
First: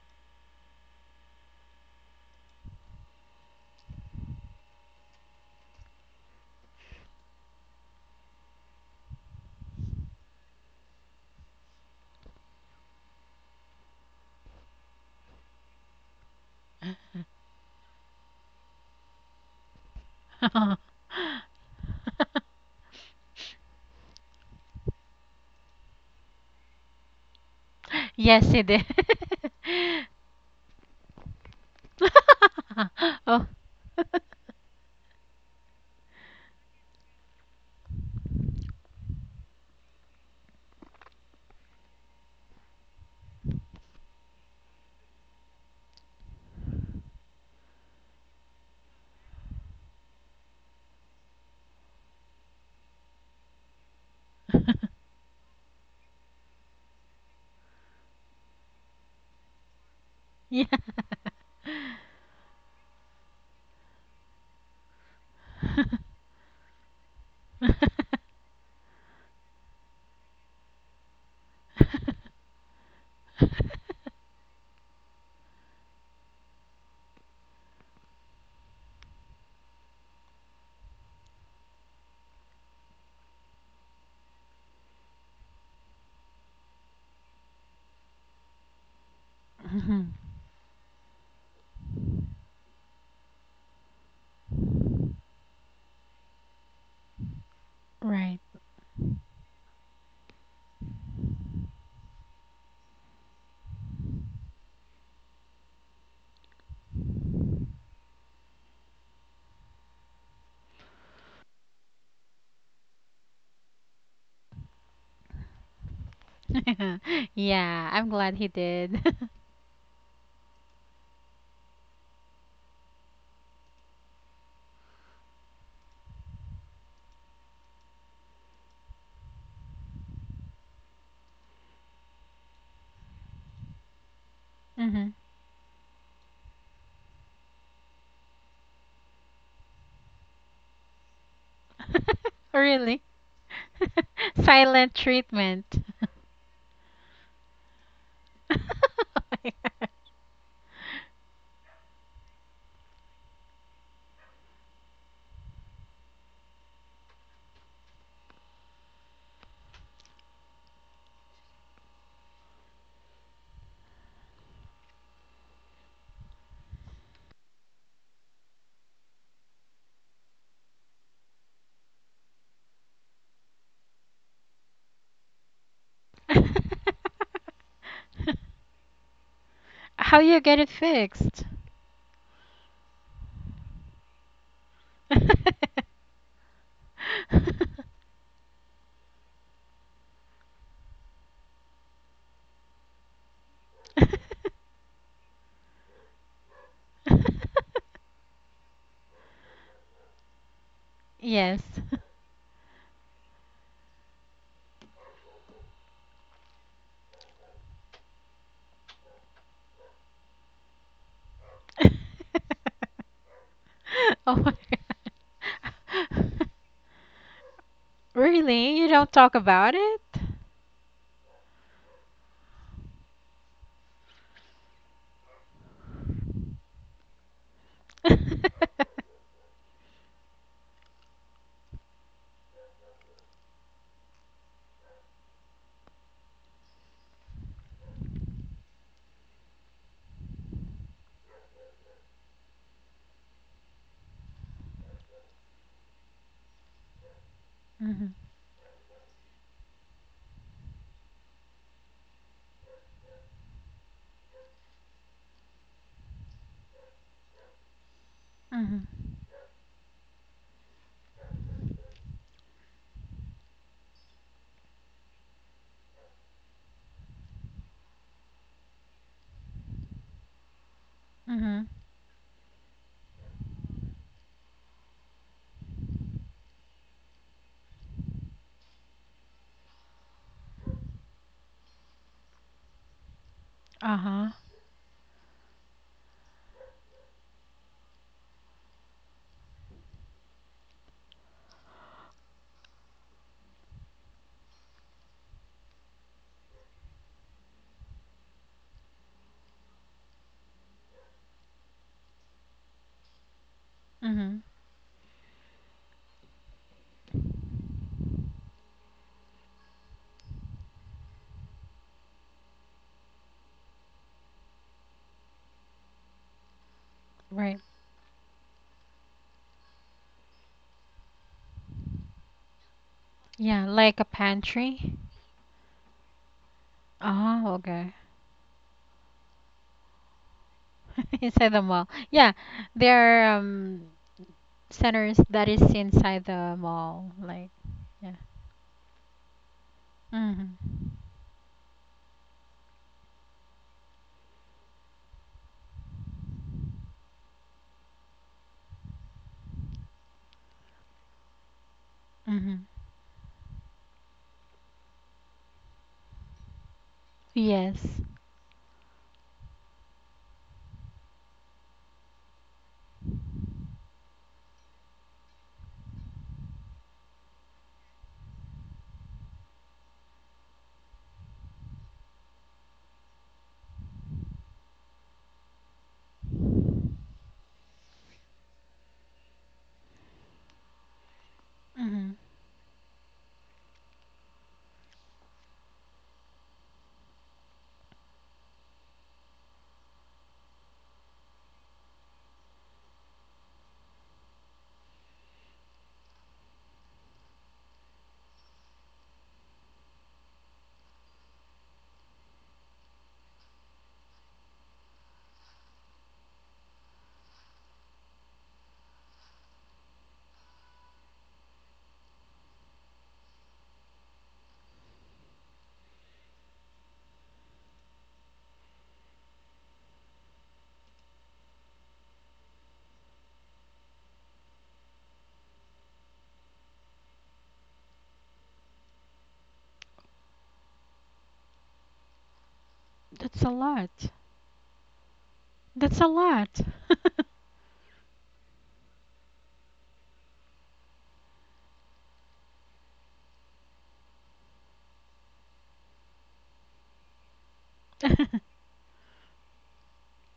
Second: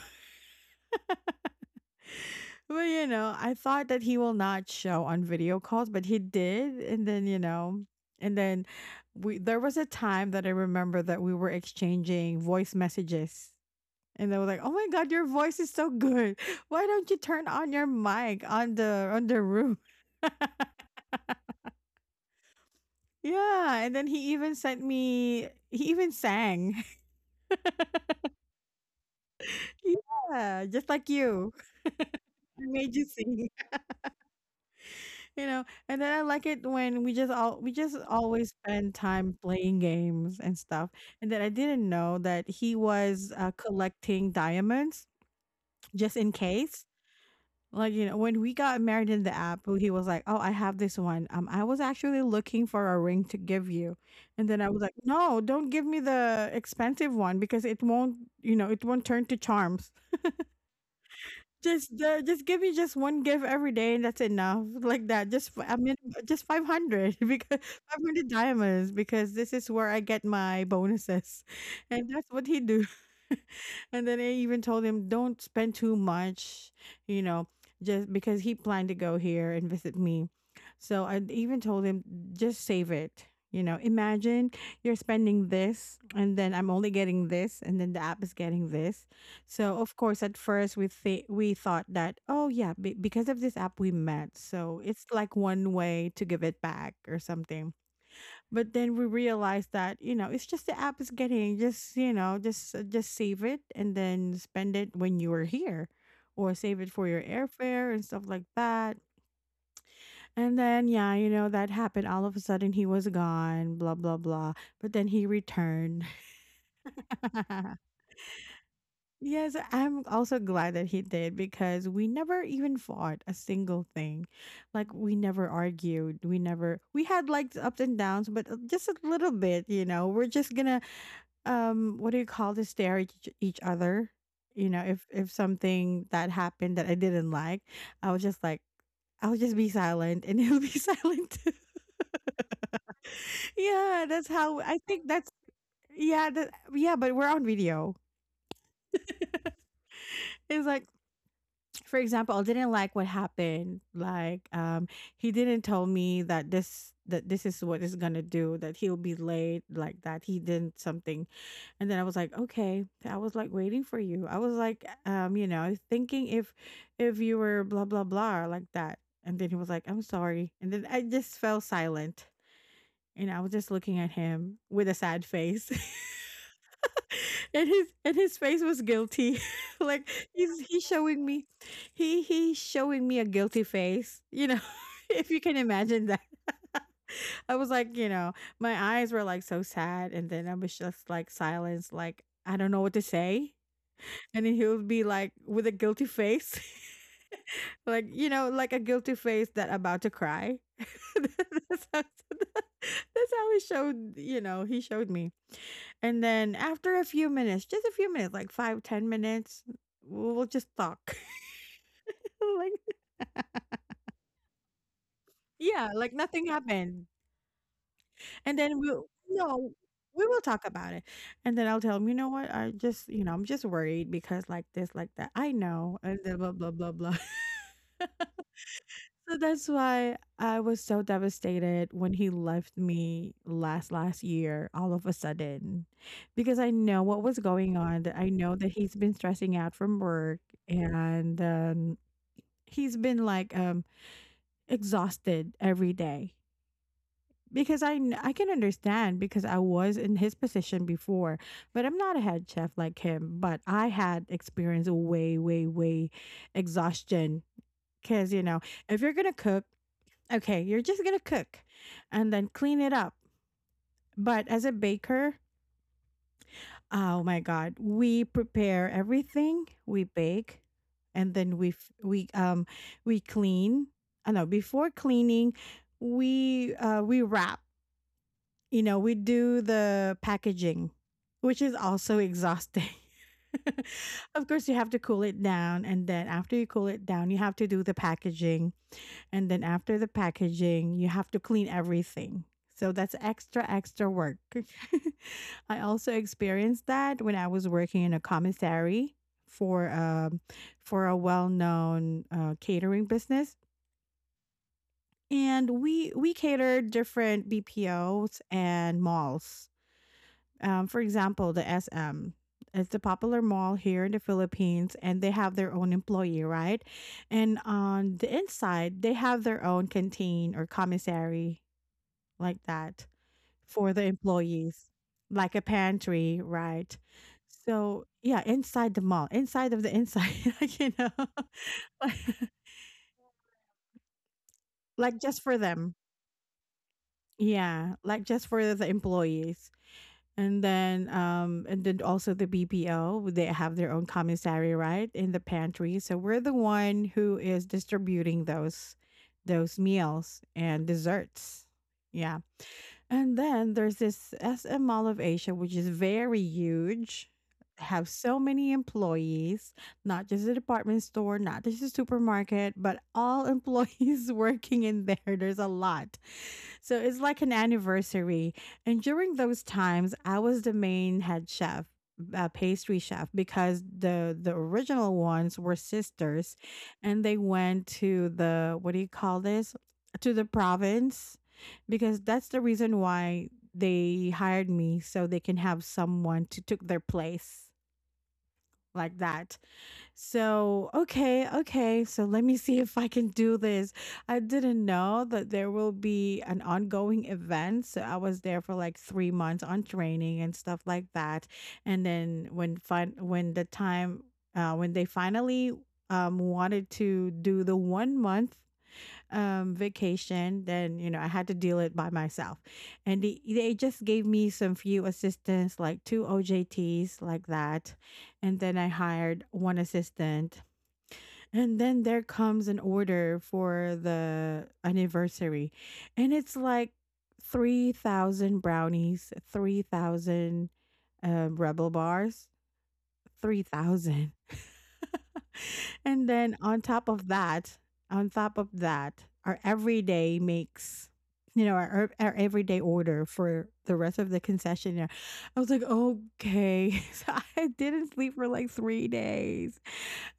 Speaker 1: But you know, I thought that he will not show on video calls, but he did. And then, you know, and then we there was a time that I remember that we were exchanging voice messages. And they were like, "Oh my god, your voice is so good. Why don't you turn on your mic on the on the room?" [LAUGHS]
Speaker 2: [LAUGHS]
Speaker 1: Yeah, and then he even sent me he even sang.
Speaker 2: Yes, he did. [LAUGHS]
Speaker 1: [LAUGHS] Yeah, just like you. I made you
Speaker 2: Oh,
Speaker 1: sing. You know, and then I like it when we just all we just always spend time playing games and stuff. And then I didn't know that he was uh, collecting diamonds just in case. Like you know, when we got married in the app, he was like, "Oh, I have this one. Um, I was actually looking for a ring to give you," and then I was like, "No, don't give me the expensive one because it won't. You know, it won't turn to charms."
Speaker 2: yeah.
Speaker 1: Just uh, just give me just one gift every day and that's enough. Like that. Just f- I mean uh, Just five hundred [LAUGHS] because five hundred diamonds because this is where I get my bonuses. [LAUGHS] And that's what he do. [LAUGHS] and then I even told him don't spend too much, you know, just because he planned to go here and visit me. So I even told him just save it. You know, imagine you're spending this and then I'm only getting this and then the app is getting this, so of
Speaker 2: Mhm.
Speaker 1: course, at first we th- we thought that, oh yeah, be because of this app we met, so it's like one way to give it back or something.
Speaker 2: Right.
Speaker 1: But then we realized that you know it's just the app is getting, just you know, just uh, just save it and then spend it when you are here, or save it for your airfare and stuff like that. And then yeah, you know that happened. All of a sudden he was gone, blah blah blah. But then he returned.
Speaker 2: [LAUGHS]
Speaker 1: [LAUGHS]
Speaker 2: Yeah, I'm glad he did.
Speaker 1: Yes, I'm also glad that he did because we never even fought a single thing. Like we never argued. We never We had like the ups and downs, but uh, just a little bit, you know. We're just gonna um what do you call this stare at each each other. You
Speaker 2: [LAUGHS]
Speaker 1: know, if
Speaker 2: Hmm. [LAUGHS]
Speaker 1: if something that happened that I didn't like, I was just like I'll just be silent and [LAUGHS] he'll be silent too.
Speaker 2: Really?
Speaker 1: [LAUGHS] yeah, that's
Speaker 2: [LAUGHS]
Speaker 1: how I
Speaker 2: Silent
Speaker 1: think that's
Speaker 2: treatment.
Speaker 1: yeah, that, yeah, but we're on video.
Speaker 2: [LAUGHS]
Speaker 1: [LAUGHS] It's like for example, I didn't like what happened. Like, um, he didn't tell me that this that this is what is gonna do. That he'll be late. Like that he did something, and then I was like, okay. I was like waiting for you. I was like, um, you know, thinking if if you were blah blah blah like that. And then he was like, I'm sorry. And then I just fell silent, and I was just looking at him with a sad face. [LAUGHS] [LAUGHS] and his and his face was guilty, [LAUGHS] like
Speaker 2: How you get
Speaker 1: he's
Speaker 2: it
Speaker 1: he's showing
Speaker 2: fixed?
Speaker 1: me, he he's showing me a guilty face, you know, [LAUGHS] if you can
Speaker 2: [LAUGHS]
Speaker 1: imagine that. [LAUGHS] I was like, you know, my eyes were like so sad and then I was just like silence, like I don't know what to say, and then he would be like with a guilty face, [LAUGHS] like you know, like a guilty face that about to cry. [LAUGHS]
Speaker 2: Yes.
Speaker 1: that's how, [LAUGHS] that's how he showed, you know, he showed me. And then after a few minutes, just a few minutes, like five, ten minutes, we'll just talk. [LAUGHS]
Speaker 2: [LAUGHS]
Speaker 1: Like
Speaker 2: Oh my
Speaker 1: yeah, like
Speaker 2: God.
Speaker 1: nothing happened.
Speaker 2: [LAUGHS]
Speaker 1: And
Speaker 2: Really?
Speaker 1: then
Speaker 2: You
Speaker 1: we'll
Speaker 2: don't talk
Speaker 1: no,
Speaker 2: about it?
Speaker 1: we will talk about it. And then I'll tell him, "You know what? I just, you know, I'm just worried because like this, like that." "I know," and then blah, blah, blah, blah. [LAUGHS]
Speaker 2: [LAUGHS]
Speaker 1: So that's why I was so devastated when he left me last last year all of a sudden because I know what was going on. That I know that he's been stressing out from work and, um he's been like um exhausted every day because I
Speaker 2: Mhm.
Speaker 1: kn- I can understand because I was in his position before, but I'm not a head chef like him. But I had experienced way way way exhaustion because you know
Speaker 2: Mhm.
Speaker 1: if you're gonna cook, okay, you're just gonna cook, and then clean it up. But as a baker, oh my god. We prepare everything, we bake, and then
Speaker 2: Mhm.
Speaker 1: we f- we um we clean. I know before cleaning, we uh we wrap. You know, we do the packaging, which is also exhausting.
Speaker 2: Uh-huh.
Speaker 1: [LAUGHS] of course, you have to cool it down and then after you cool it down, you have to do the packaging. And then after the packaging, you have to clean everything. So that's extra, extra work. [LAUGHS] I also experienced that when I was working in a commissary for um for a well-known uh, catering business,
Speaker 2: Mhm.
Speaker 1: and we we catered different B P Os and malls, um, for example, the S M. It's a popular mall here in the Philippines, and they have their own employee, right?
Speaker 2: Right.
Speaker 1: And on the inside, they have their own canteen or commissary like that
Speaker 2: Yeah,
Speaker 1: for
Speaker 2: like
Speaker 1: the
Speaker 2: a
Speaker 1: employees,
Speaker 2: pantry.
Speaker 1: like a pantry, right?
Speaker 2: Oh, okay.
Speaker 1: So, yeah, inside the mall, inside of the inside, [LAUGHS] like, you know, [LAUGHS]
Speaker 2: [LAUGHS] Inside the mall. Yeah,
Speaker 1: like,
Speaker 2: there are um, centers
Speaker 1: like just
Speaker 2: that
Speaker 1: for
Speaker 2: is
Speaker 1: them.
Speaker 2: inside the mall. Like,
Speaker 1: Yeah,
Speaker 2: yeah.
Speaker 1: like just for the employees. And
Speaker 2: Mhm.
Speaker 1: then, um, and then also the B P O, they have their own commissary, right, in the pantry. So we're the one who is distributing those, those meals and desserts. Yeah,
Speaker 2: Mhm.
Speaker 1: and then there's this S M Mall of Asia, which is very huge,
Speaker 2: Yes.
Speaker 1: have so many employees, not just a department store, not just a supermarket, but all employees [LAUGHS] working in there. There's a lot. So it's like an anniversary. And during those times, I was the main head chef. Uh, pastry chef because the the original ones were sisters and they went to the what do you call this, to the province,
Speaker 2: Mhm.
Speaker 1: because that's the reason why they hired me so they can have someone to took their place like that. So, okay, okay. So let me see if I can do this. I didn't know that there will be an ongoing event. So I was there for like three months on training and stuff like that. And then when fin- when the time uh when they finally um wanted to do the one month um vacation, then you know I had to deal it by myself, and they, they just gave me some few assistants like two ojts like that, and then I hired one assistant. And then there comes an order for the anniversary, and it's like three thousand brownies, three thousand um, rebel bars,
Speaker 2: That's a lot.
Speaker 1: three thousand.
Speaker 2: That's a
Speaker 1: And then
Speaker 2: lot.
Speaker 1: on top of that, on top of that, our everyday makes, you know, our, our everyday order for the rest of the concessionaire. I was like, okay. [LAUGHS] So I didn't sleep for
Speaker 2: [LAUGHS]
Speaker 1: like three days.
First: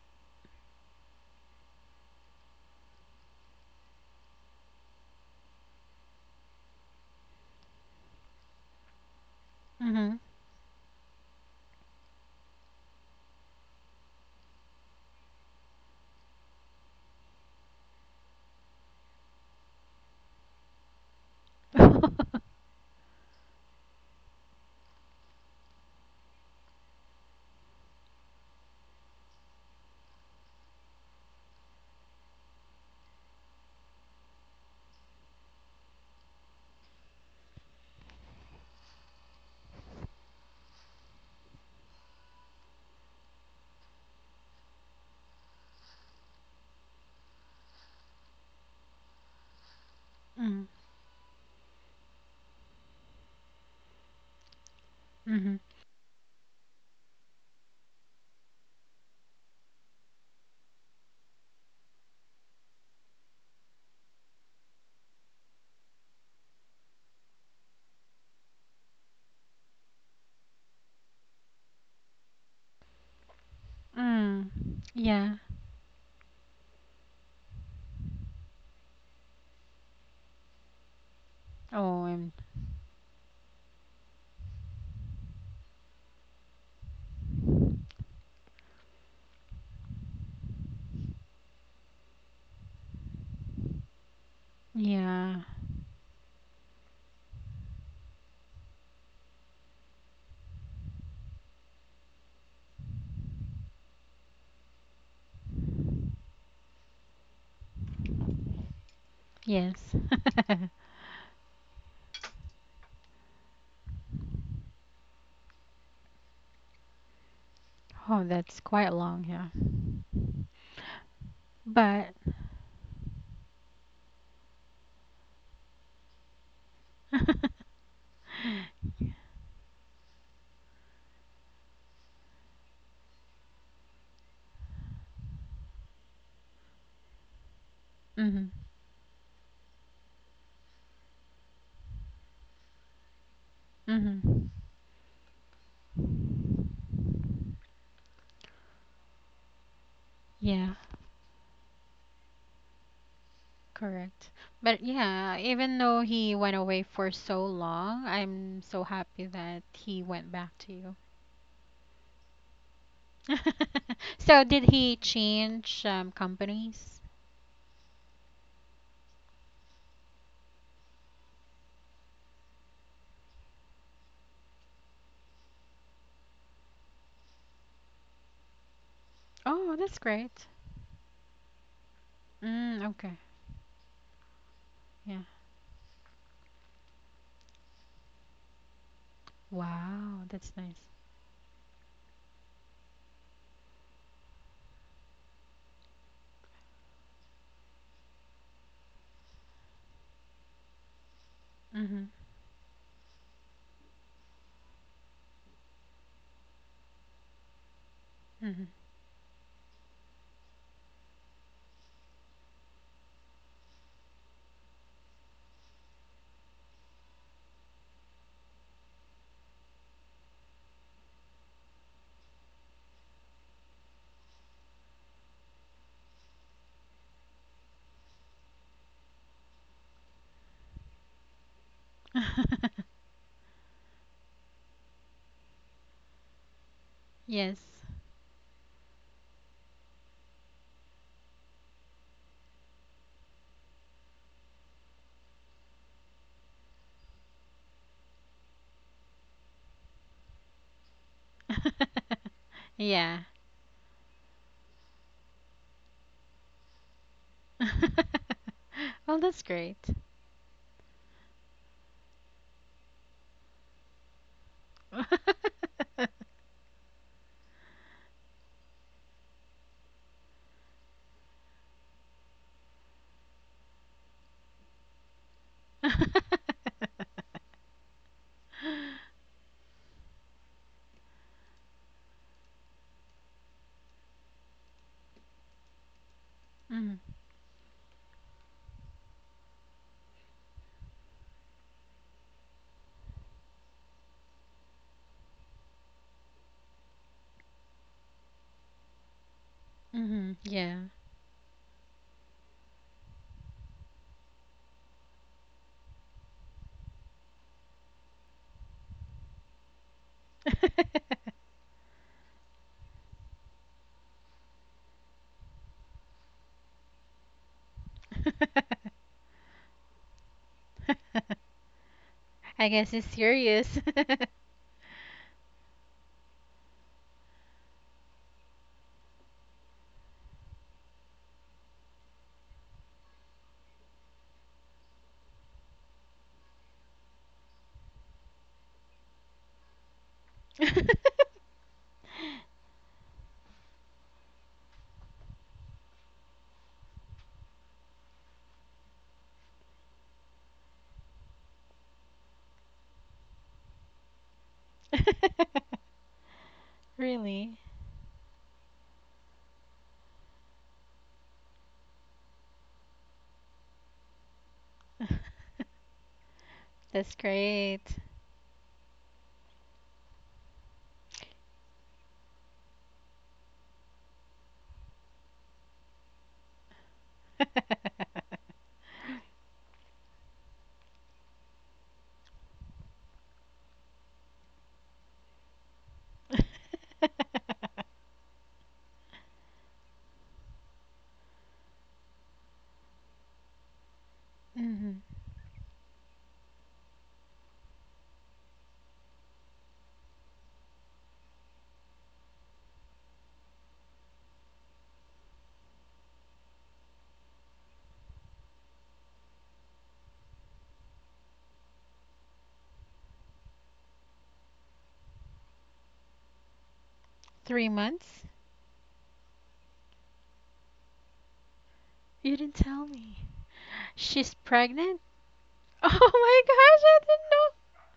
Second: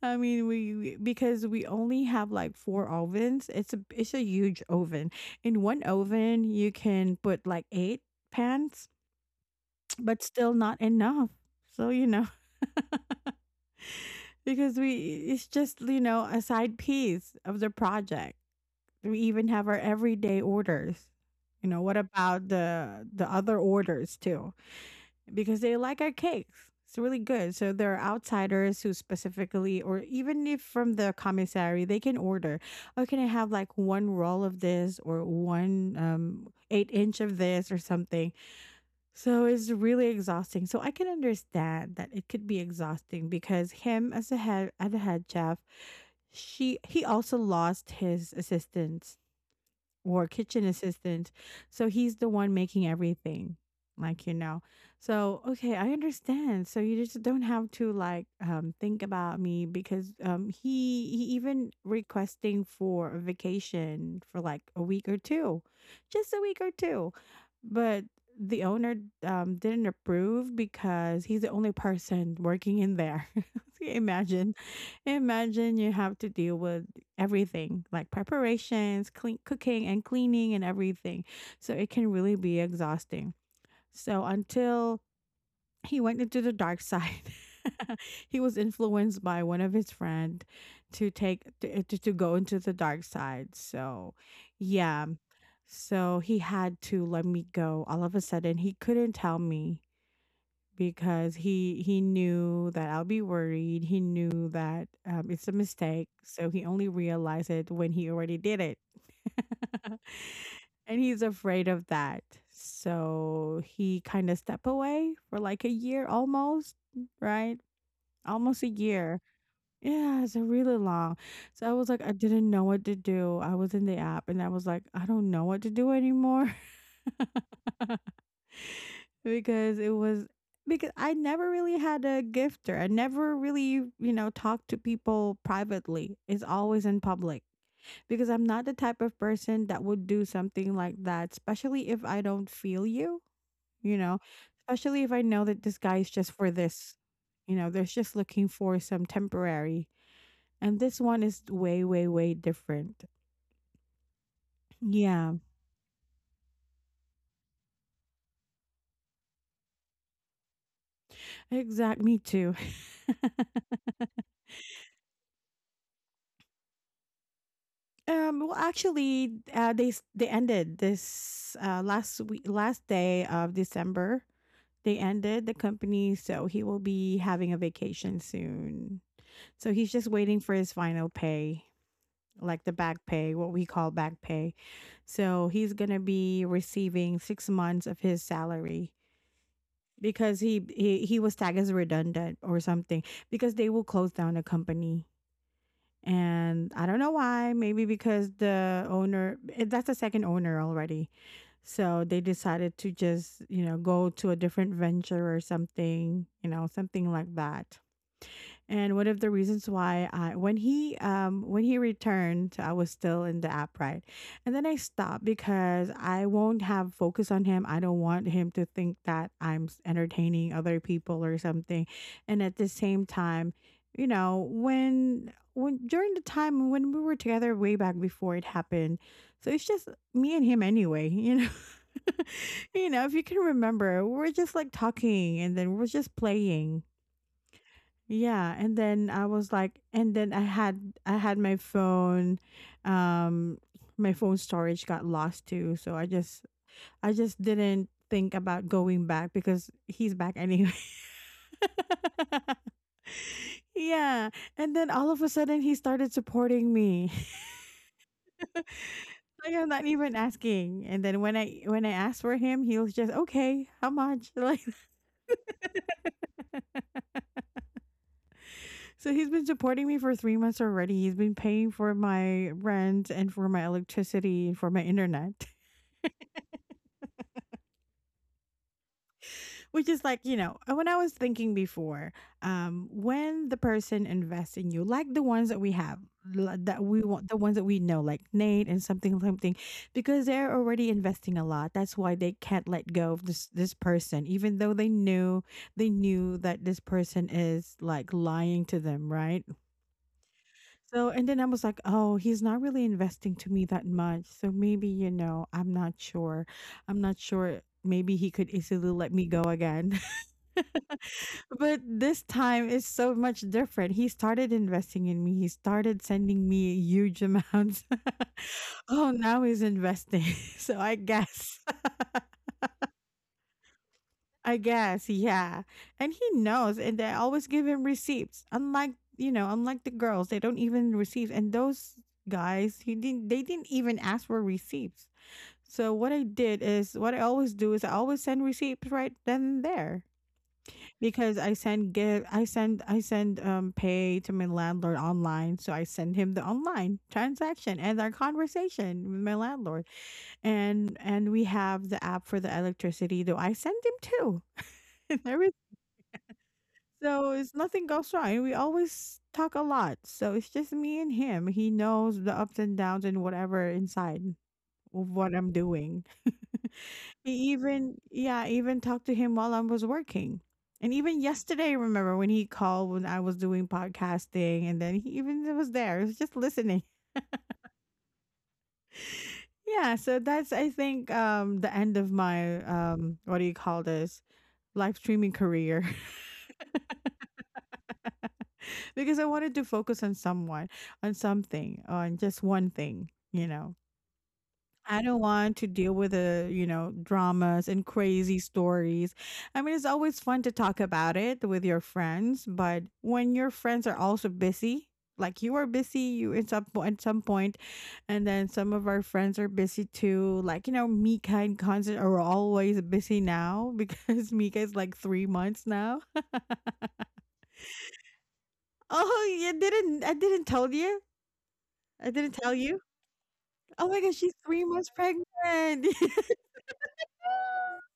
Speaker 1: I mean, we we- Because we only have like four ovens. It's a it's a huge oven. In one oven, you can put like eight pans,
Speaker 2: Mhm.
Speaker 1: but still not enough. So you know, because we, it's just you know a side piece of the project, we even have our everyday orders, you know, what
Speaker 2: [LAUGHS]
Speaker 1: about the the other orders too, because they like our cakes, it's really good, so there are outsiders who specifically or even if from the commissary they can order, oh, can I have like one roll of this or one um eight inch of this or something. So it's really exhausting. So I can understand that it could be exhausting because him, as a head as a head chef, she he also lost his assistant or
Speaker 2: Mm.
Speaker 1: kitchen assistant. So he's the one making everything, like, you know. So,
Speaker 2: Mhm.
Speaker 1: okay, I understand. So you just don't have to like um think about me because um he he even requesting for a vacation for like a week or two. Just a week or two. But the owner um didn't approve because he's the only person working in there. [LAUGHS]
Speaker 2: Mm.
Speaker 1: Imagine.
Speaker 2: Yeah.
Speaker 1: Imagine you have to deal with everything like preparations, clean, cooking, and cleaning, and everything. So it
Speaker 2: Oh,
Speaker 1: can
Speaker 2: um,
Speaker 1: really be exhausting. So until he went into the dark side, [LAUGHS] he was influenced by one of his friend to take to, to, to go into the dark side. So, yeah.
Speaker 2: yeah.
Speaker 1: So he had to let me go all of a sudden. He couldn't tell me because he he knew that I'll be worried. He knew that um, it's a mistake, so he only realized it when he already did it,
Speaker 2: Yes. [LAUGHS]
Speaker 1: [LAUGHS] and he's afraid of that. So he kind of step away for like a year almost, right?
Speaker 2: Oh, that's
Speaker 1: Almost a
Speaker 2: quite
Speaker 1: year.
Speaker 2: long. Yeah.
Speaker 1: Yeah, it's a really long. So I was like,
Speaker 2: But.
Speaker 1: I didn't know what to do. I was in the app, and I was like, I don't know what to do anymore.
Speaker 2: [LAUGHS]
Speaker 1: Because it was, because I never really had a gifter. I never really, you know, talked to people privately. It's always in public because I'm
Speaker 2: Mhm.
Speaker 1: not the type of person that would do something like that, especially if I don't feel you, you know,
Speaker 2: Mhm.
Speaker 1: especially if I know that this guy is just for this, you know, they're just looking for some temporary.
Speaker 2: Yeah.
Speaker 1: And this one is way, way, way different.
Speaker 2: Correct. But yeah,
Speaker 1: Yeah,
Speaker 2: even though he went away for so long, I'm so happy that he went back to you.
Speaker 1: exact. Me too. [LAUGHS]
Speaker 2: [LAUGHS] So did he change um, companies?
Speaker 1: Um, well, actually, uh, they s- they ended this uh, last week, last day of December. They ended the company, so he will be having a vacation soon. So
Speaker 2: Oh,
Speaker 1: he's
Speaker 2: that's
Speaker 1: just waiting
Speaker 2: great.
Speaker 1: for his final pay, like the
Speaker 2: Mm,
Speaker 1: back
Speaker 2: okay.
Speaker 1: pay, what we call back pay.
Speaker 2: Yeah.
Speaker 1: So he's gonna be receiving six months of his salary
Speaker 2: Wow,
Speaker 1: because
Speaker 2: that's
Speaker 1: he
Speaker 2: nice.
Speaker 1: he, he was tagged as redundant or something because they will close down the company. And I don't know why. Maybe because the owner, eh, that's the second owner already.
Speaker 2: Mm-hmm.
Speaker 1: So they decided to just, you know, go to a different venture or something, you know, something like that.
Speaker 2: Mm-hmm.
Speaker 1: And one of the reasons why I, when he um when he returned, I was still in the app, right, and then I stopped because I won't have focus on him. I don't want him to think that I'm s- entertaining other people or something. And at the same time, you know, when when during the time when we were together way back before it happened, so it's just me and him anyway, you know. [LAUGHS] You
Speaker 2: [LAUGHS]
Speaker 1: know, if you can remember, we we're just like talking and then we we're just playing.
Speaker 2: Yes.
Speaker 1: Yeah, and then I was like, and then I had I had my phone, um my phone storage got lost too, so I just, I just didn't think about going back because he's back anyway.
Speaker 2: [LAUGHS]
Speaker 1: [LAUGHS]
Speaker 2: Yeah.
Speaker 1: Yeah, and then all of a sudden he started supporting me. [LAUGHS]
Speaker 2: [LAUGHS] Well, that's
Speaker 1: Like I'm
Speaker 2: great.
Speaker 1: not even asking. And then when I when I asked for him, he was just, "Okay, how much?" [LAUGHS] Like
Speaker 2: [LAUGHS]
Speaker 1: so he's been supporting me for three months already. He's been paying for my rent and for my electricity and for my internet. [LAUGHS] Which is like, you know, uh, when I was thinking before, um, when the person invests in you, like the ones that we have, l- that we want, the ones that we know, like Nate and something, something, because they're already investing a lot. That's why they can't let go of this this person, even though they knew they knew that this person is like lying to them, right?
Speaker 2: Mm-hmm. Yeah.
Speaker 1: So, and then I was like, oh, he's not really investing to me that much. So maybe, you know, I'm not sure. I'm not sure. Maybe he could easily let me go again. [LAUGHS]
Speaker 2: [LAUGHS]
Speaker 1: But this time is so much different. He started investing in me. He started sending me huge amounts.
Speaker 2: [LAUGHS]
Speaker 1: [LAUGHS] Oh, now he's investing. [LAUGHS] So I guess,
Speaker 2: I guess he's serious. [LAUGHS]
Speaker 1: [LAUGHS] I guess, yeah. And he knows, and I always give him receipts. Unlike, you know, unlike the girls, they don't even receive. And those guys, he didn't. They didn't even ask for receipts. So what I did is, what I always do is, I always send receipts right then and there. Because I send give I send I send um pay to my landlord online, so I send him the online transaction and our conversation with my landlord, and and we have the app for the electricity. Though I send him too, [LAUGHS] and everything. So it's
Speaker 2: Really?
Speaker 1: nothing goes wrong. And we always talk a lot, so it's just me and him. He knows the ups and downs and whatever inside of what I'm doing.
Speaker 2: That's
Speaker 1: He
Speaker 2: great.
Speaker 1: even, yeah, even talked to him while I was working. And even yesterday, remember when he called when I was doing podcasting and then he even was there. He was just listening. [LAUGHS] Yeah, so that's, I think, um the end of my um what do you call this? Live streaming career, [LAUGHS] because I wanted to focus on someone, on something, on just one thing, you know.
Speaker 2: Hmm.
Speaker 1: I don't want to deal with the, you know, dramas and crazy stories. I mean, it's always fun to talk about it with your friends, but when your friends are also busy, like you are busy, you at some point, at some point, and then some of our friends are busy too. Like, you know, Mika and Constant are always busy now [LAUGHS] because Mika is like three months now.
Speaker 2: Three months?
Speaker 1: Oh, you didn't? I didn't tell you. I didn't
Speaker 2: You
Speaker 1: tell
Speaker 2: didn't
Speaker 1: you.
Speaker 2: tell me.
Speaker 1: Oh my gosh, she's
Speaker 2: She's
Speaker 1: three months
Speaker 2: pregnant? [LAUGHS]
Speaker 1: pregnant.
Speaker 2: Oh my gosh, I didn't know.
Speaker 1: [LAUGHS]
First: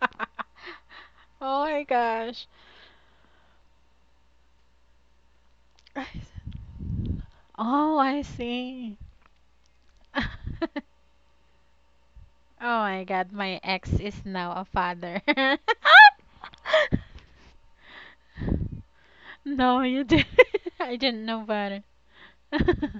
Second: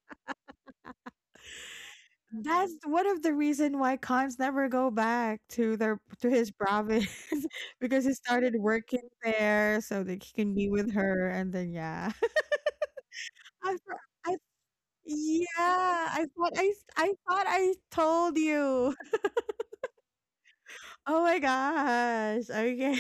Speaker 2: [LAUGHS] Oh my gosh.
Speaker 1: That's one of the reason why Cons never go back to their to his province [LAUGHS]
Speaker 2: Oh,
Speaker 1: because he
Speaker 2: I
Speaker 1: started
Speaker 2: see.
Speaker 1: working there so that he can be
Speaker 2: [LAUGHS]
Speaker 1: with her and then yeah.
Speaker 2: Oh my god, my
Speaker 1: [LAUGHS] I
Speaker 2: ex
Speaker 1: for
Speaker 2: is
Speaker 1: I
Speaker 2: now a father.
Speaker 1: yeah,
Speaker 2: [LAUGHS]
Speaker 1: I thought I s- I thought I told you. [LAUGHS]
Speaker 2: No, you didn't. [LAUGHS] I
Speaker 1: Oh
Speaker 2: didn't
Speaker 1: my
Speaker 2: know better.
Speaker 1: gosh. Okay.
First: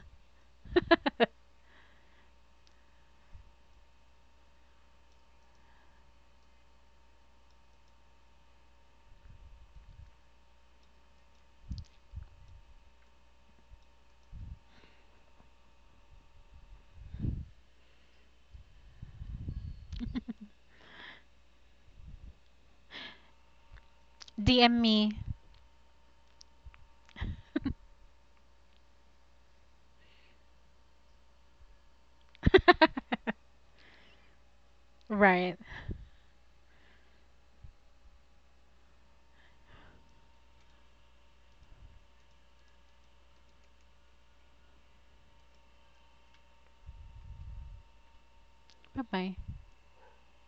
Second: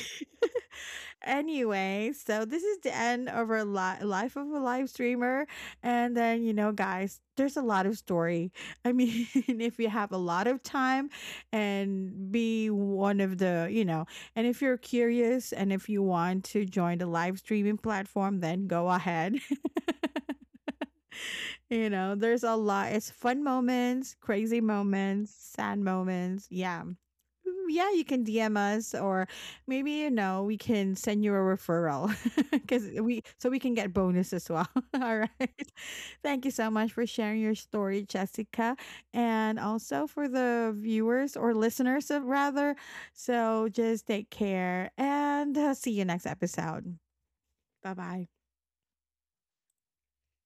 Speaker 2: [LAUGHS]
Speaker 1: Anyway, so this is the end of our li- life of a live streamer. And then, you know, guys, there's a lot of story. I mean, [LAUGHS] if you have a lot of time and be one of the, you know, and if you're curious and if you want to join the live streaming platform, then go ahead. [LAUGHS] You know, there's a lot. It's fun moments, crazy
Speaker 2: D M me.
Speaker 1: moments, sad moments. Yeah. Mm, yeah, you can D M us or maybe you know we can send you a referral [LAUGHS] because we,
Speaker 2: [LAUGHS]
Speaker 1: so we can get bonus as well. [LAUGHS] All right.
Speaker 2: Right.
Speaker 1: Thank you so much for sharing your story, Jessica, and also for the viewers or listeners, uh, rather. So just take care and, uh, see you next episode. Bye bye.
Speaker 2: Bye bye.